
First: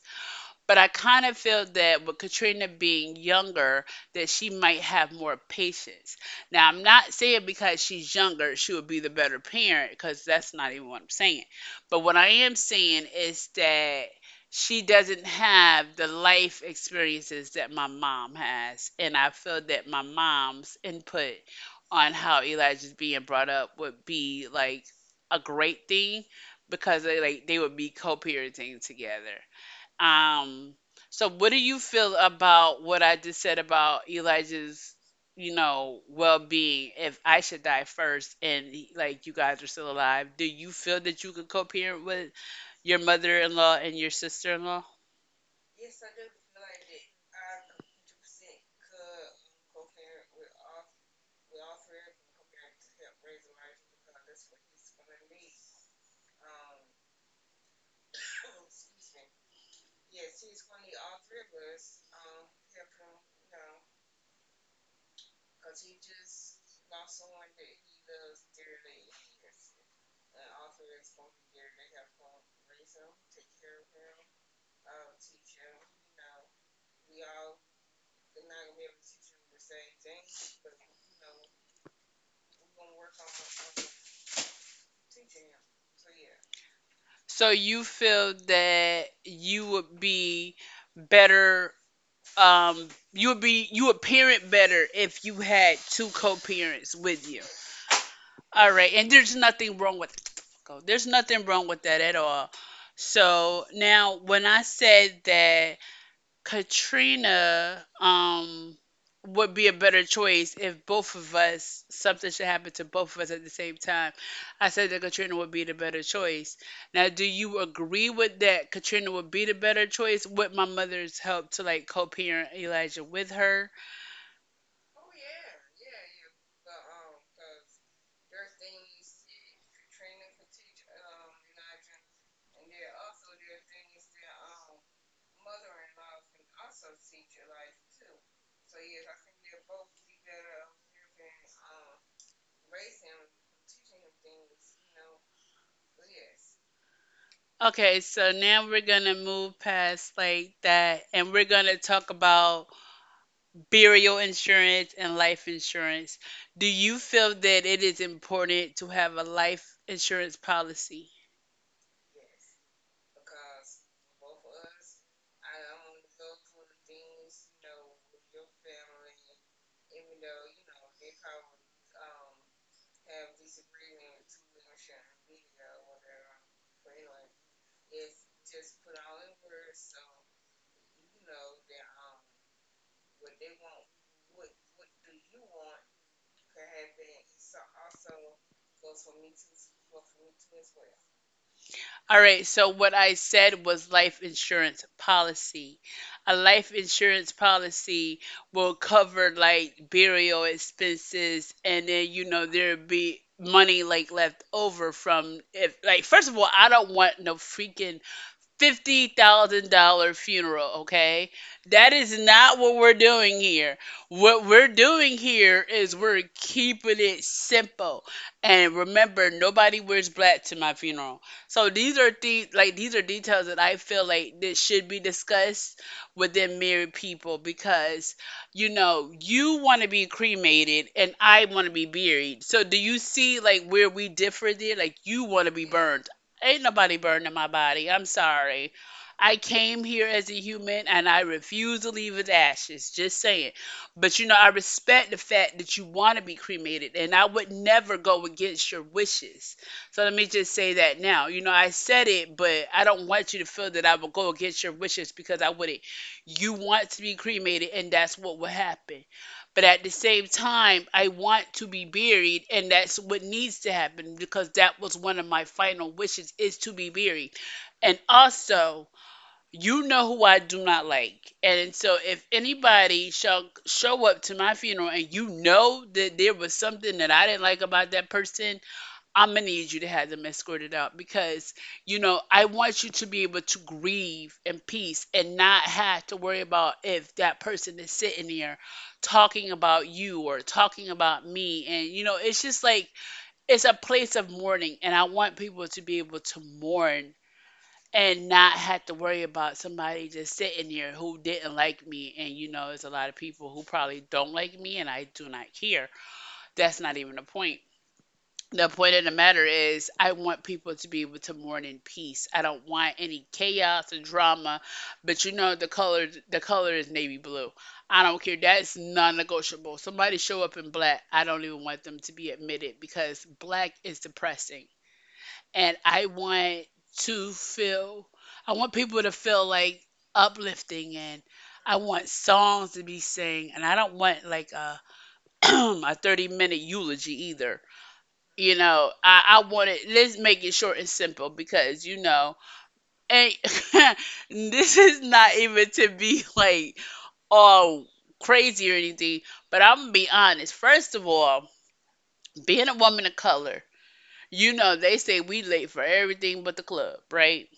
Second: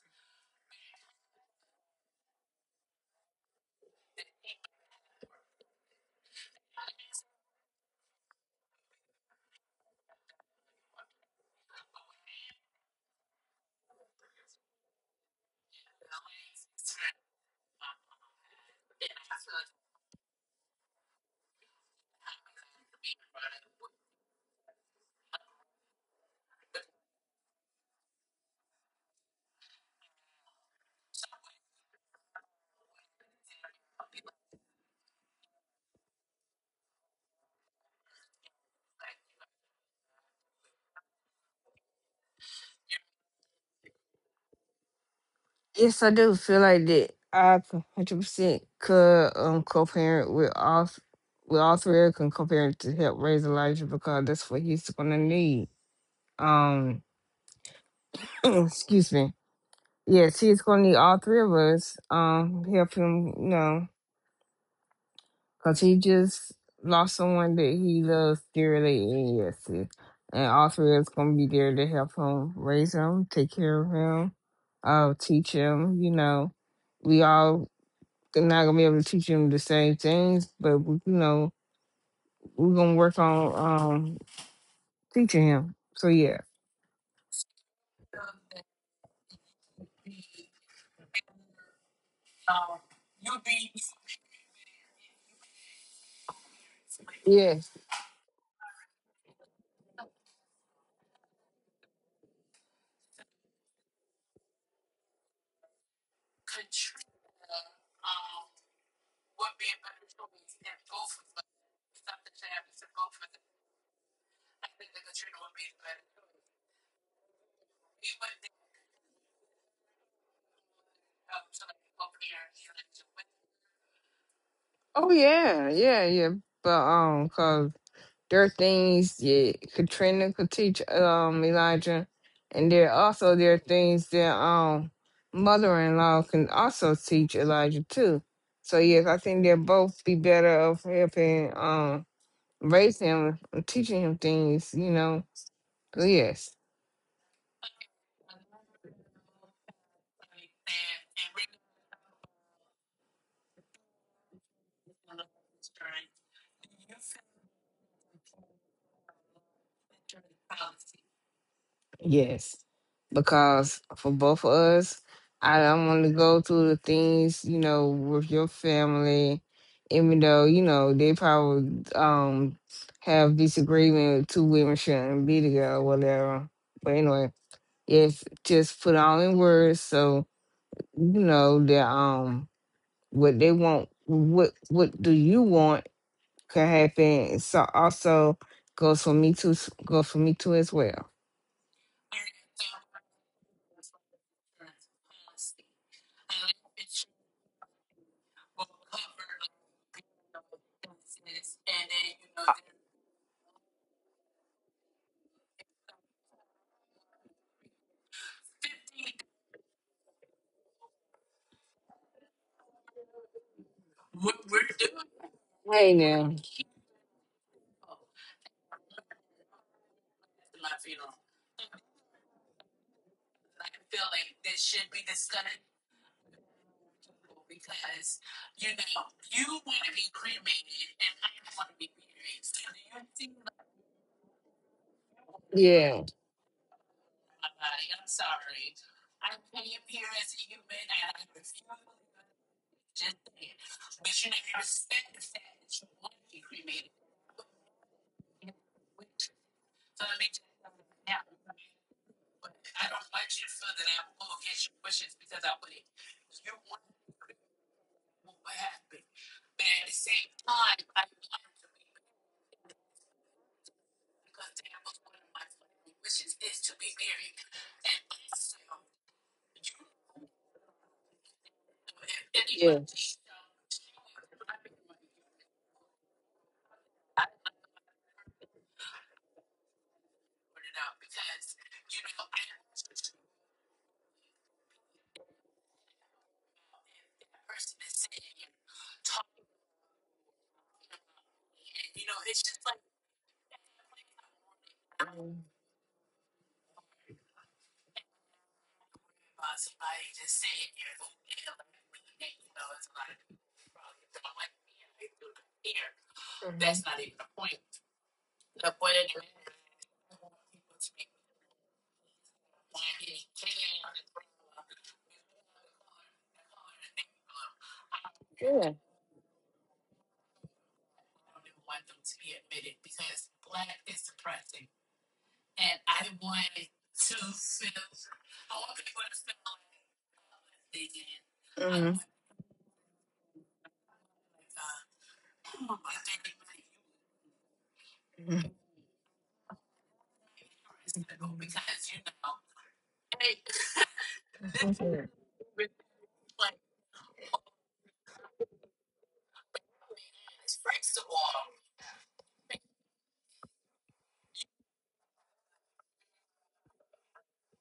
[SPEAKER 1] But I kind of feel that with Katrina being younger, that she might have more patience. Now, I'm not saying because she's younger, she would be the better parent, because that's not even what I'm saying. But what I am saying is that she doesn't have the life experiences that my mom has. And I feel that my mom's input on how Elijah's being brought up would be like a great thing because they would be co-parenting together. Um, so what do you feel about what I just said about Elijah's, you know, well-being if I should die first and like you guys are still alive? Do you feel that you could co-parent with your mother-in-law and your sister-in-law?
[SPEAKER 2] Yes, I do feel like that. I 100% could co-parent with with all three of them co-parent to help raise Elijah because that's what he's gonna need. Um, excuse me. Yes, he's gonna need all three of us. Help him, you know, cause he just lost someone that he loves dearly, and yes, and all three of us gonna be there to help him, raise him, take care of him, teach him, you know we all. They're not gonna be able to teach him the same things, but we- you know, we're gonna work on teaching him. So yeah,
[SPEAKER 1] So you feel that you would be better, um you would be, you would parent better if you had two co-parents with you.
[SPEAKER 2] yes,
[SPEAKER 1] All right, and there's nothing wrong with there's nothing wrong with that at all. So now, when I said that Katrina would be a better choice if both of us, something should happen to both of us at the same time, I said that Katrina would be the better choice. Now, do you agree with that? Katrina would be the better choice with my mother's help to like co-parent Elijah with her.
[SPEAKER 2] oh yeah, yeah, yeah. But cause there are things yeah, Katrina could teach Elijah, and there also there are things that mother-in-law can also teach Elijah too. So yes, I think they'll both be better of helping raise him and teaching him things. You know, so yes.
[SPEAKER 1] Okay, so now we're gonna move past like that and we're gonna talk about burial insurance and life insurance. Do you feel that it is important to have a life insurance policy?
[SPEAKER 2] Yes, because for both of us, I don't want to go through the things you know with your family, even though you know they probably have disagreement. With two women shouldn't be together, or whatever. But anyway, yes, just put all in words so you know that what they want, what do you want can happen. So also goes for me too. Goes for me too as well.
[SPEAKER 1] All right, so what I said was life insurance policy. A life insurance policy will cover like burial expenses, and then you know there'll be money like left over from, if like first of all, I don't want no freaking $50,000 funeral, okay? That is not what we're doing here. What we're doing here
[SPEAKER 2] Hey
[SPEAKER 1] is we're
[SPEAKER 2] now.
[SPEAKER 1] keeping it simple. And remember, nobody wears black to my funeral. So these are the, like these are details that I feel like that should be discussed within married people because, you know, you want to be cremated and I want to be buried. So do you see like where we differ there? Like you want to be burned. Ain't nobody burning my body. I'm sorry. I came here as a human and I refuse to leave as ashes. Just saying. But you know, I respect the fact that you want to be cremated and I would never go against your wishes. So let me just say that now. You know, I said it, but I don't want you to feel that I would go against your wishes because I wouldn't. You want to be cremated and that's what will happen. But at the same time, I want to be buried, and that's what needs to happen because that was one of my final wishes, is to be buried. And also, you know who I do not like. And so if anybody
[SPEAKER 2] Yes.
[SPEAKER 1] shall show up to my funeral and you know that there was something that I didn't like about that person, I'm gonna need you to have them escorted out because you know I want you to be able to grieve in peace and not have to worry about if that person is sitting there talking about you or talking about me. And you know it's just like, it's a place of mourning, and I want people to be able to mourn and not have to worry about somebody just sitting here who didn't like me. And you know there's a lot of people who probably don't like me, and I do not care. That's not even the point. The point of the matter is, I want people to be able to mourn in peace. I don't want any chaos or drama. But you know, the color is navy blue. I don't care. That's non-negotiable. Somebody show up in black, I don't even want them to be admitted because black is depressing, and I want to feel. I want people to feel like uplifting, and I
[SPEAKER 2] Mm.
[SPEAKER 1] want songs to be sang, and I don't want like a a 30-minute eulogy either.
[SPEAKER 2] We're
[SPEAKER 1] You know, I wanted, let's make it short and simple because you know, and this is not even to be like all crazy or anything, but I'm gonna be honest. First of all, being a woman of color, you know, they say we late for everything but the club, right?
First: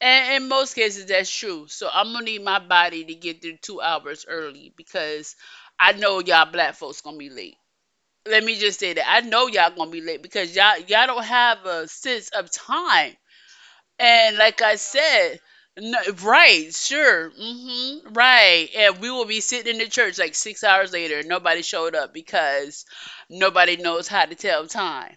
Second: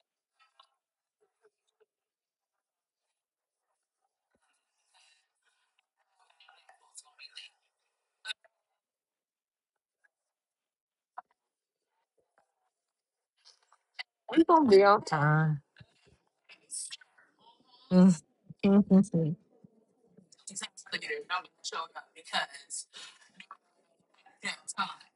[SPEAKER 1] And in most cases, that's true. So I'm gonna need my body to get there 2 hours early because I know y'all black folks gonna be late. Let me just say that I know y'all gonna be late because y'all don't have a sense of time. And
[SPEAKER 2] going
[SPEAKER 1] like
[SPEAKER 2] to
[SPEAKER 1] I
[SPEAKER 2] be on
[SPEAKER 1] said,
[SPEAKER 2] time.
[SPEAKER 1] no, right, sure, hmm, right.
[SPEAKER 2] Mhm.
[SPEAKER 1] And we will
[SPEAKER 2] Mhm.
[SPEAKER 1] be sitting in the church like 6 hours later, and nobody showed up because nobody knows how to tell time.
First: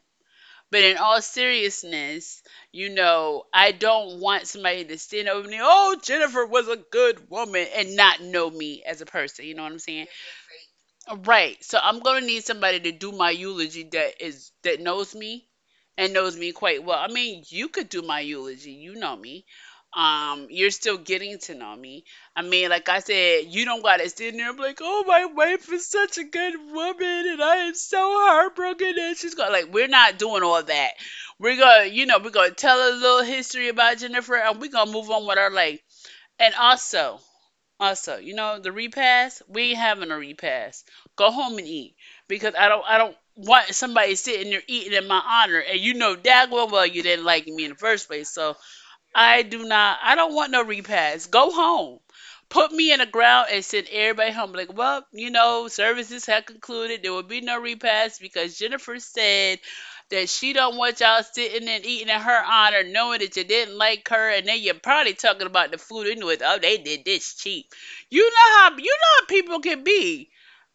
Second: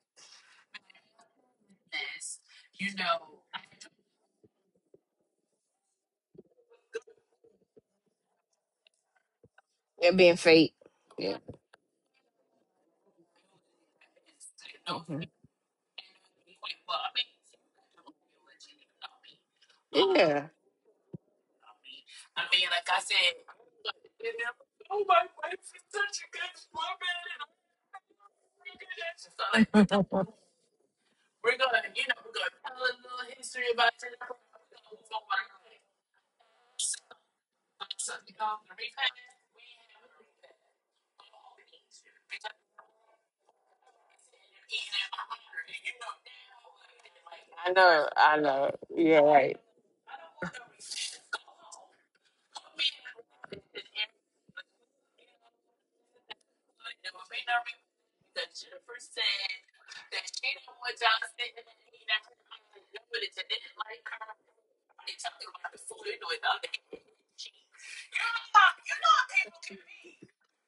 [SPEAKER 1] But in all seriousness, I don't want somebody to stand over me, oh, Jennifer was a good woman, and not know me as a person. You know what I'm saying?
[SPEAKER 2] Are being fake. Yeah.
[SPEAKER 1] Right. So I'm gonna need somebody to do my eulogy that knows
[SPEAKER 2] hmm
[SPEAKER 1] me and knows me quite well. I mean, you could do my eulogy. You know me.
[SPEAKER 2] Yeah.
[SPEAKER 1] You're still getting to know me. I mean, like I said, you don't gotta sit there and be like, oh, my wife is such a good woman and I am so heartbroken and she's got like, we're not doing all that. We're gonna, we're gonna tell a little history about Jennifer and we're gonna move on with our life. And also, also, the repast, we ain't having a repast. Go home and eat. Because I don't want somebody sitting there eating in my honor and you know dag well you didn't like me
[SPEAKER 2] I
[SPEAKER 1] in the
[SPEAKER 2] know.
[SPEAKER 1] first place,
[SPEAKER 2] I
[SPEAKER 1] so
[SPEAKER 2] know. You're
[SPEAKER 1] I
[SPEAKER 2] right.
[SPEAKER 1] do not. I don't want no repast. Go home. Put me in the ground and send everybody home. Like, well, you know, services had concluded. There will be no repast because Jennifer said that she don't want y'all sitting and eating in her honor, knowing that you didn't like her, and then you're probably talking about the food into it. Oh, they did this cheap. You know how people can be.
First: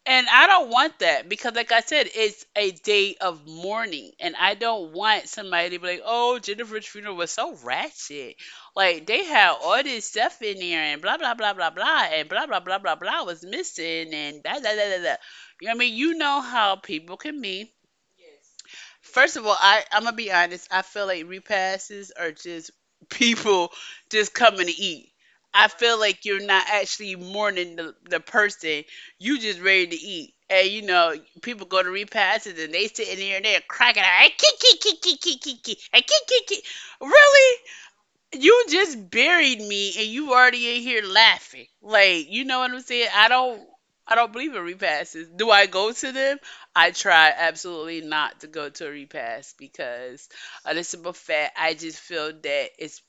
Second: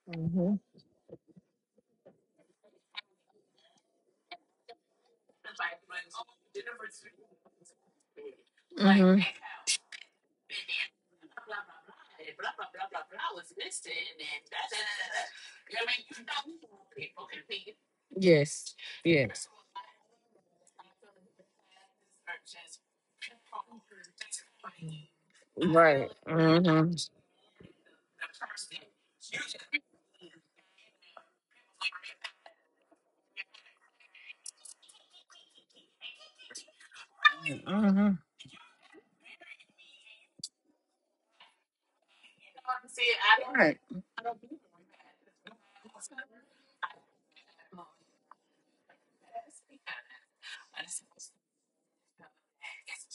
[SPEAKER 1] And I
[SPEAKER 2] hmm
[SPEAKER 1] don't want that because, like I said, it's a day of mourning, and I don't want somebody to be like, "Oh, Jennifer's funeral was so ratchet. Like
[SPEAKER 2] hmm
[SPEAKER 1] they had all this stuff in there, and blah blah blah blah blah, and blah blah blah blah blah was missing, and da da da da da." You know what I mean? You know how people can be.
[SPEAKER 2] Yes.
[SPEAKER 1] First
[SPEAKER 2] Yes.
[SPEAKER 1] of all, I'm gonna be honest. I feel like repasses are just people just coming to eat. I feel
[SPEAKER 2] Right.
[SPEAKER 1] like you're not
[SPEAKER 2] Mm-hmm.
[SPEAKER 1] actually mourning the person. You just ready to eat. And you know, people go to repasses and they sit in there and they're cracking. I kick, kick, kick, kick, kick, kick, kick, kick, kick, kick. Really?
[SPEAKER 2] Mm-hmm.
[SPEAKER 1] You just buried me and you already in here laughing. Like, you know what I'm saying? I don't believe in repasts. Do I go to them? I try absolutely not to go to a repass because a this simple fact, I just feel that it's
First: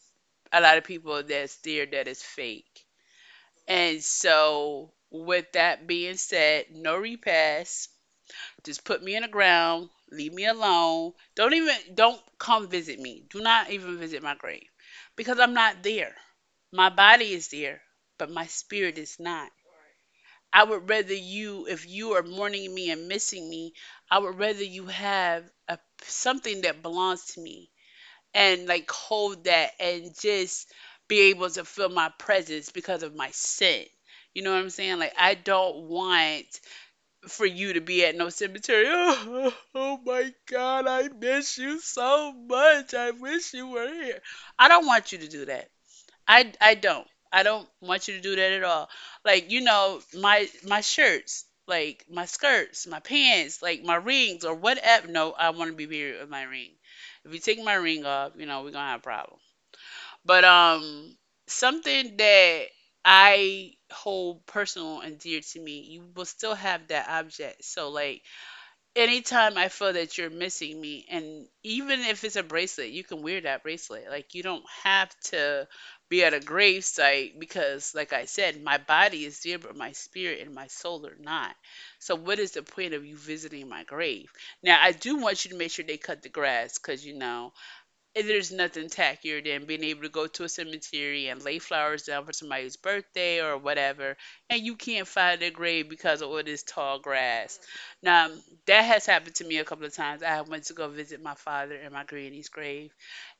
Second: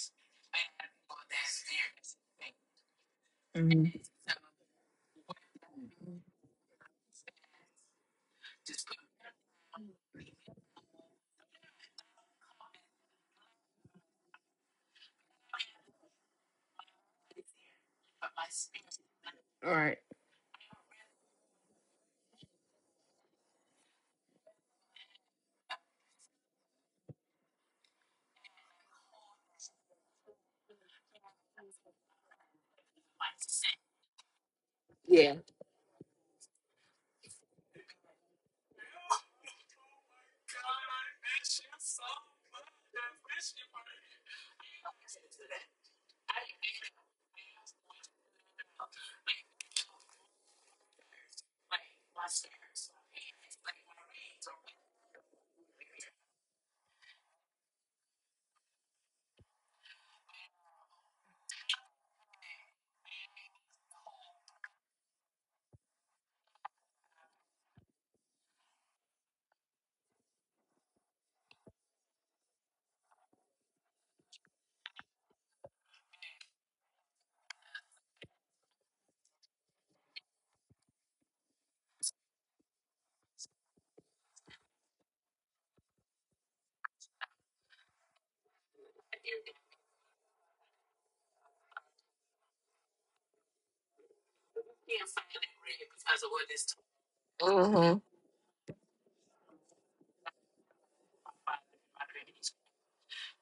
[SPEAKER 1] a lot of people that's there that is fake. And so with that being said, no repass. Just put me in the ground, leave me alone. Don't even don't come visit me. Do not even visit my grave because I'm not there. My body is there, but my spirit is not.
[SPEAKER 2] Right.
[SPEAKER 1] I would rather you, if you are mourning me and missing me, I would rather you have a, something that belongs to me and like hold that and just be able to feel my presence because of my sin. You know what I'm saying? Like, I don't want for you to be at no cemetery. Oh, my God, I miss you so much. I wish you were here. I don't want you to do that. I don't. I don't want you to do that at all. Like, you know, my shirts, like my skirts, my pants, like my rings or whatever. No, I want to be married with my ring. If you take my ring off, you know, we're gonna have a problem. But something that I hold personal and dear to me, you will still have that object. So like anytime I feel that you're missing me, and even if it's a bracelet, you can wear that bracelet. Like, you don't have to be at a gravesite because, like I said, my body is there, but my spirit and my soul are not. So, what is the point of you visiting my grave? Now, I do want you to make sure they cut the grass because, you know, there's nothing tackier than being able to go to a cemetery and lay flowers down for somebody's birthday or whatever, and you can't find their grave because of all this tall grass.
[SPEAKER 2] Mm-hmm.
[SPEAKER 1] Now, that has happened to me a couple of times. I went to go visit my father in my granny's grave,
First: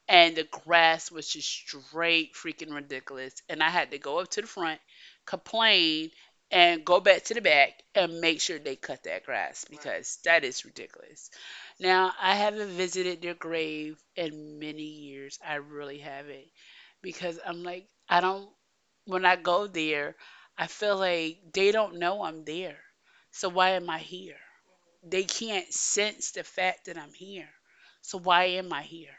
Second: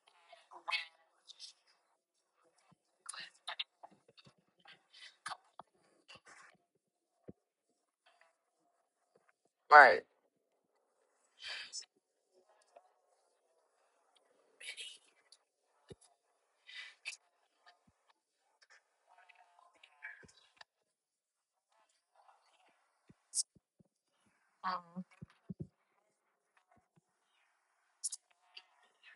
[SPEAKER 1] and the grass was just straight freaking ridiculous. And I had to go up to the front, complain, and go back to the back and make sure they cut that grass because that is ridiculous. Now, I haven't visited their grave in many years. I really haven't because I'm like, I don't, when I go there, I feel like they don't know I'm there. So why am I here? They can't sense the fact that I'm here. So why am I here?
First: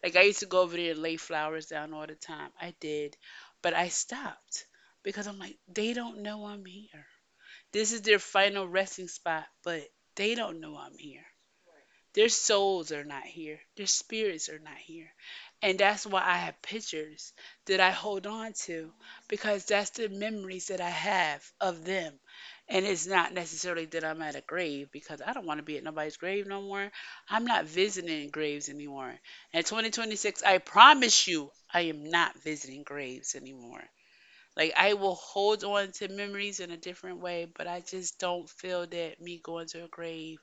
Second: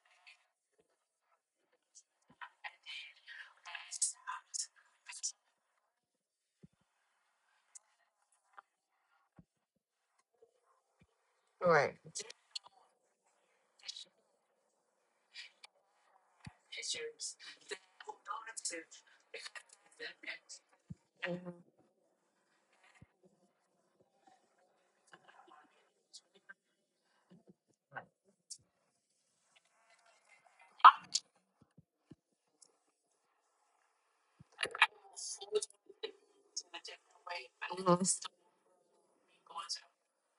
[SPEAKER 1] Like I used to go over there and lay flowers down all the time. I did, but I stopped because I'm like, they don't know I'm here. This is their final resting spot, but they don't know I'm here.
[SPEAKER 2] Right.
[SPEAKER 1] Their souls are not here, their spirits are not here. And that's why I have pictures that I hold on to because that's the memories that I have of them. And it's not necessarily that I'm at a grave because I don't want to be at nobody's grave no more. I'm not visiting graves anymore. In 2026, I promise you, I am not visiting graves anymore. Like, I will hold on to memories in a different way, but I just don't feel that me going to a grave,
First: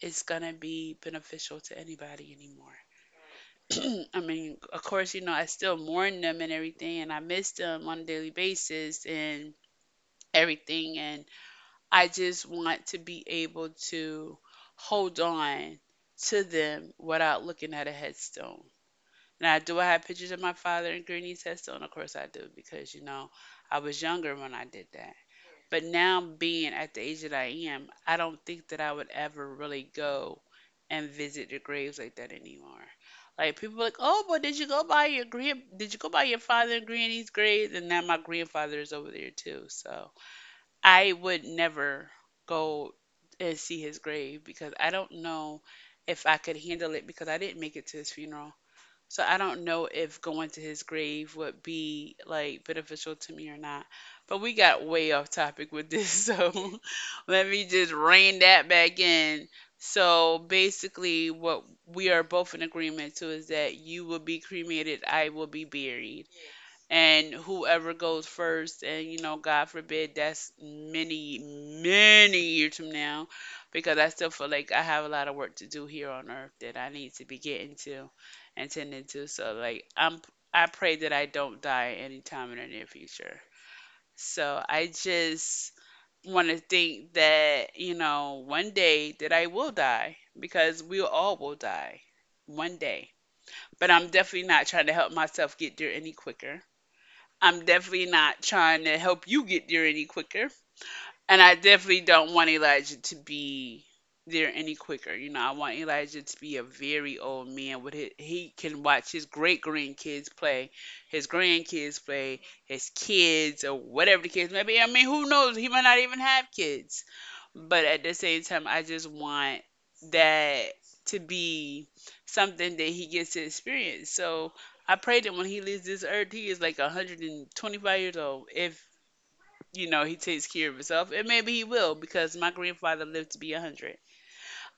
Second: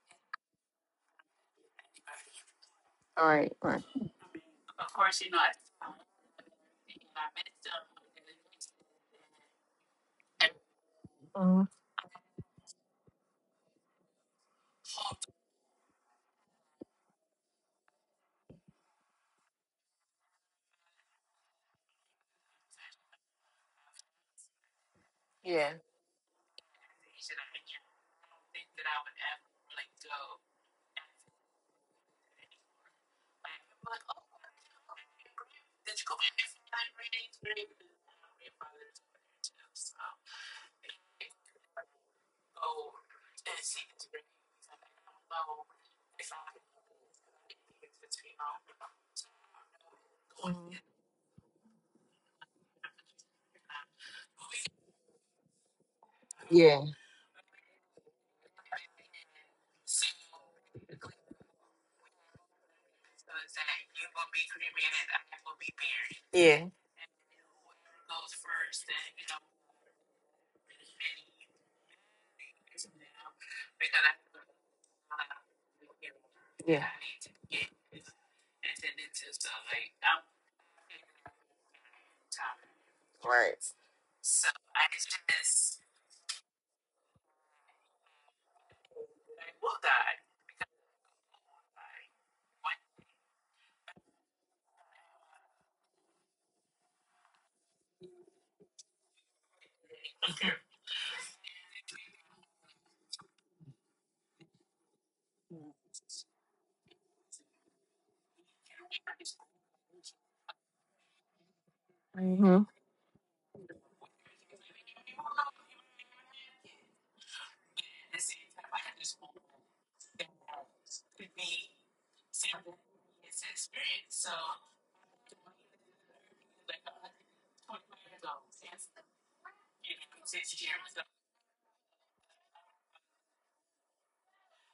[SPEAKER 1] it's gonna be beneficial to anybody anymore.
[SPEAKER 2] All right. Right.
[SPEAKER 1] I mean, of course, you know, I still mourn them and everything, and I miss them on a daily basis and everything. And
[SPEAKER 2] Mm-hmm.
[SPEAKER 1] I just want to be able to hold on to them without looking at a headstone. Now, do I have pictures of my father and Granny's headstone? Of course, I do, because, you know, I was younger when I did that. But now, being at the age that I am, I don't think that I would ever really go and visit the graves like that anymore. Like people are like, oh, but did you go by your grand? Did you go by your father and granny's grave? And now my grandfather is over there too. So I would never go and see his grave because I don't know if I could handle it because I didn't make it to his funeral. So I don't know if going to his grave would be like beneficial to me or not. But we got way off topic with this, so
[SPEAKER 2] Yeah.
[SPEAKER 1] let me just rein that back in. So basically, what we are both in agreement to is that you will be cremated, I will be buried,
[SPEAKER 2] Yeah.
[SPEAKER 1] and whoever goes first, and you know, god forbid, that's many many years from now, because I still feel like I have a lot of work to do here on earth that
[SPEAKER 2] Yeah.
[SPEAKER 1] I need to be getting to and tending to. So like, I'm I pray that I don't die anytime in the near future.
[SPEAKER 2] Right.
[SPEAKER 1] So I just want to think that, you know, one day that I will die because we all will die one day. But I'm definitely not trying to help myself get there any quicker. I'm definitely not trying to help you get there any quicker. And I definitely don't want Elijah to be there any quicker. You know, I want Elijah to be a very old man with his, he can watch his great grandkids play,
[SPEAKER 2] Mm-hmm.
[SPEAKER 1] his kids or whatever the kids may be. I mean, who knows? He might not even have kids. But at the same time, I just want that to be something that he gets to experience. So I pray that when he leaves this earth, he is like 125 years old. If, you know, he takes care of himself. And maybe he will, because my grandfather lived to be 100.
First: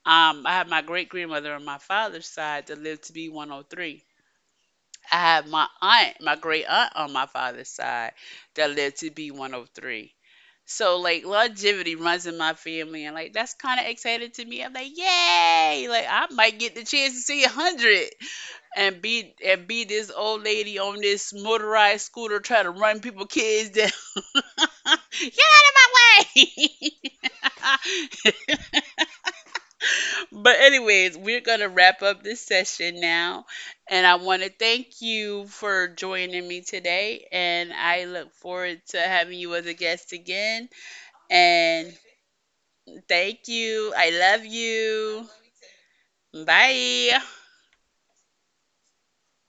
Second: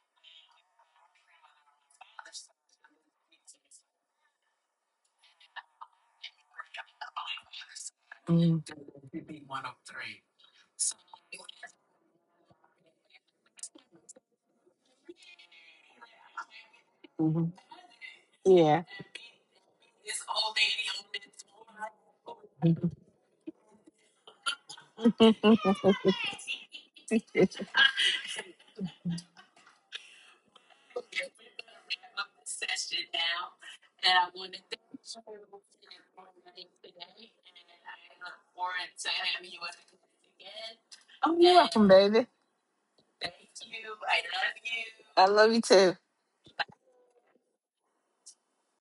[SPEAKER 1] I have my great grandmother on my father's side that lived to be 103. I have my aunt, my great aunt on my father's side
[SPEAKER 2] Mm-hmm.
[SPEAKER 1] that lived to be 103. So like longevity runs in my family, and like that's kind of exciting to me. I'm like, yay! Like I might get the chance to see 100
[SPEAKER 2] Yeah.
[SPEAKER 1] and be this old lady on this motorized scooter trying to
[SPEAKER 2] Mhm.
[SPEAKER 1] run people kids down. Get out of my way.
[SPEAKER 2] It's-
[SPEAKER 1] But anyways, we're gonna wrap up this session now. And I wanna thank you for joining me today. And I look forward to having you as a guest again.
[SPEAKER 2] Oh, you're welcome,
[SPEAKER 1] And
[SPEAKER 2] baby.
[SPEAKER 1] thank you. I love
[SPEAKER 2] I
[SPEAKER 1] you.
[SPEAKER 2] love you too.
[SPEAKER 1] Bye.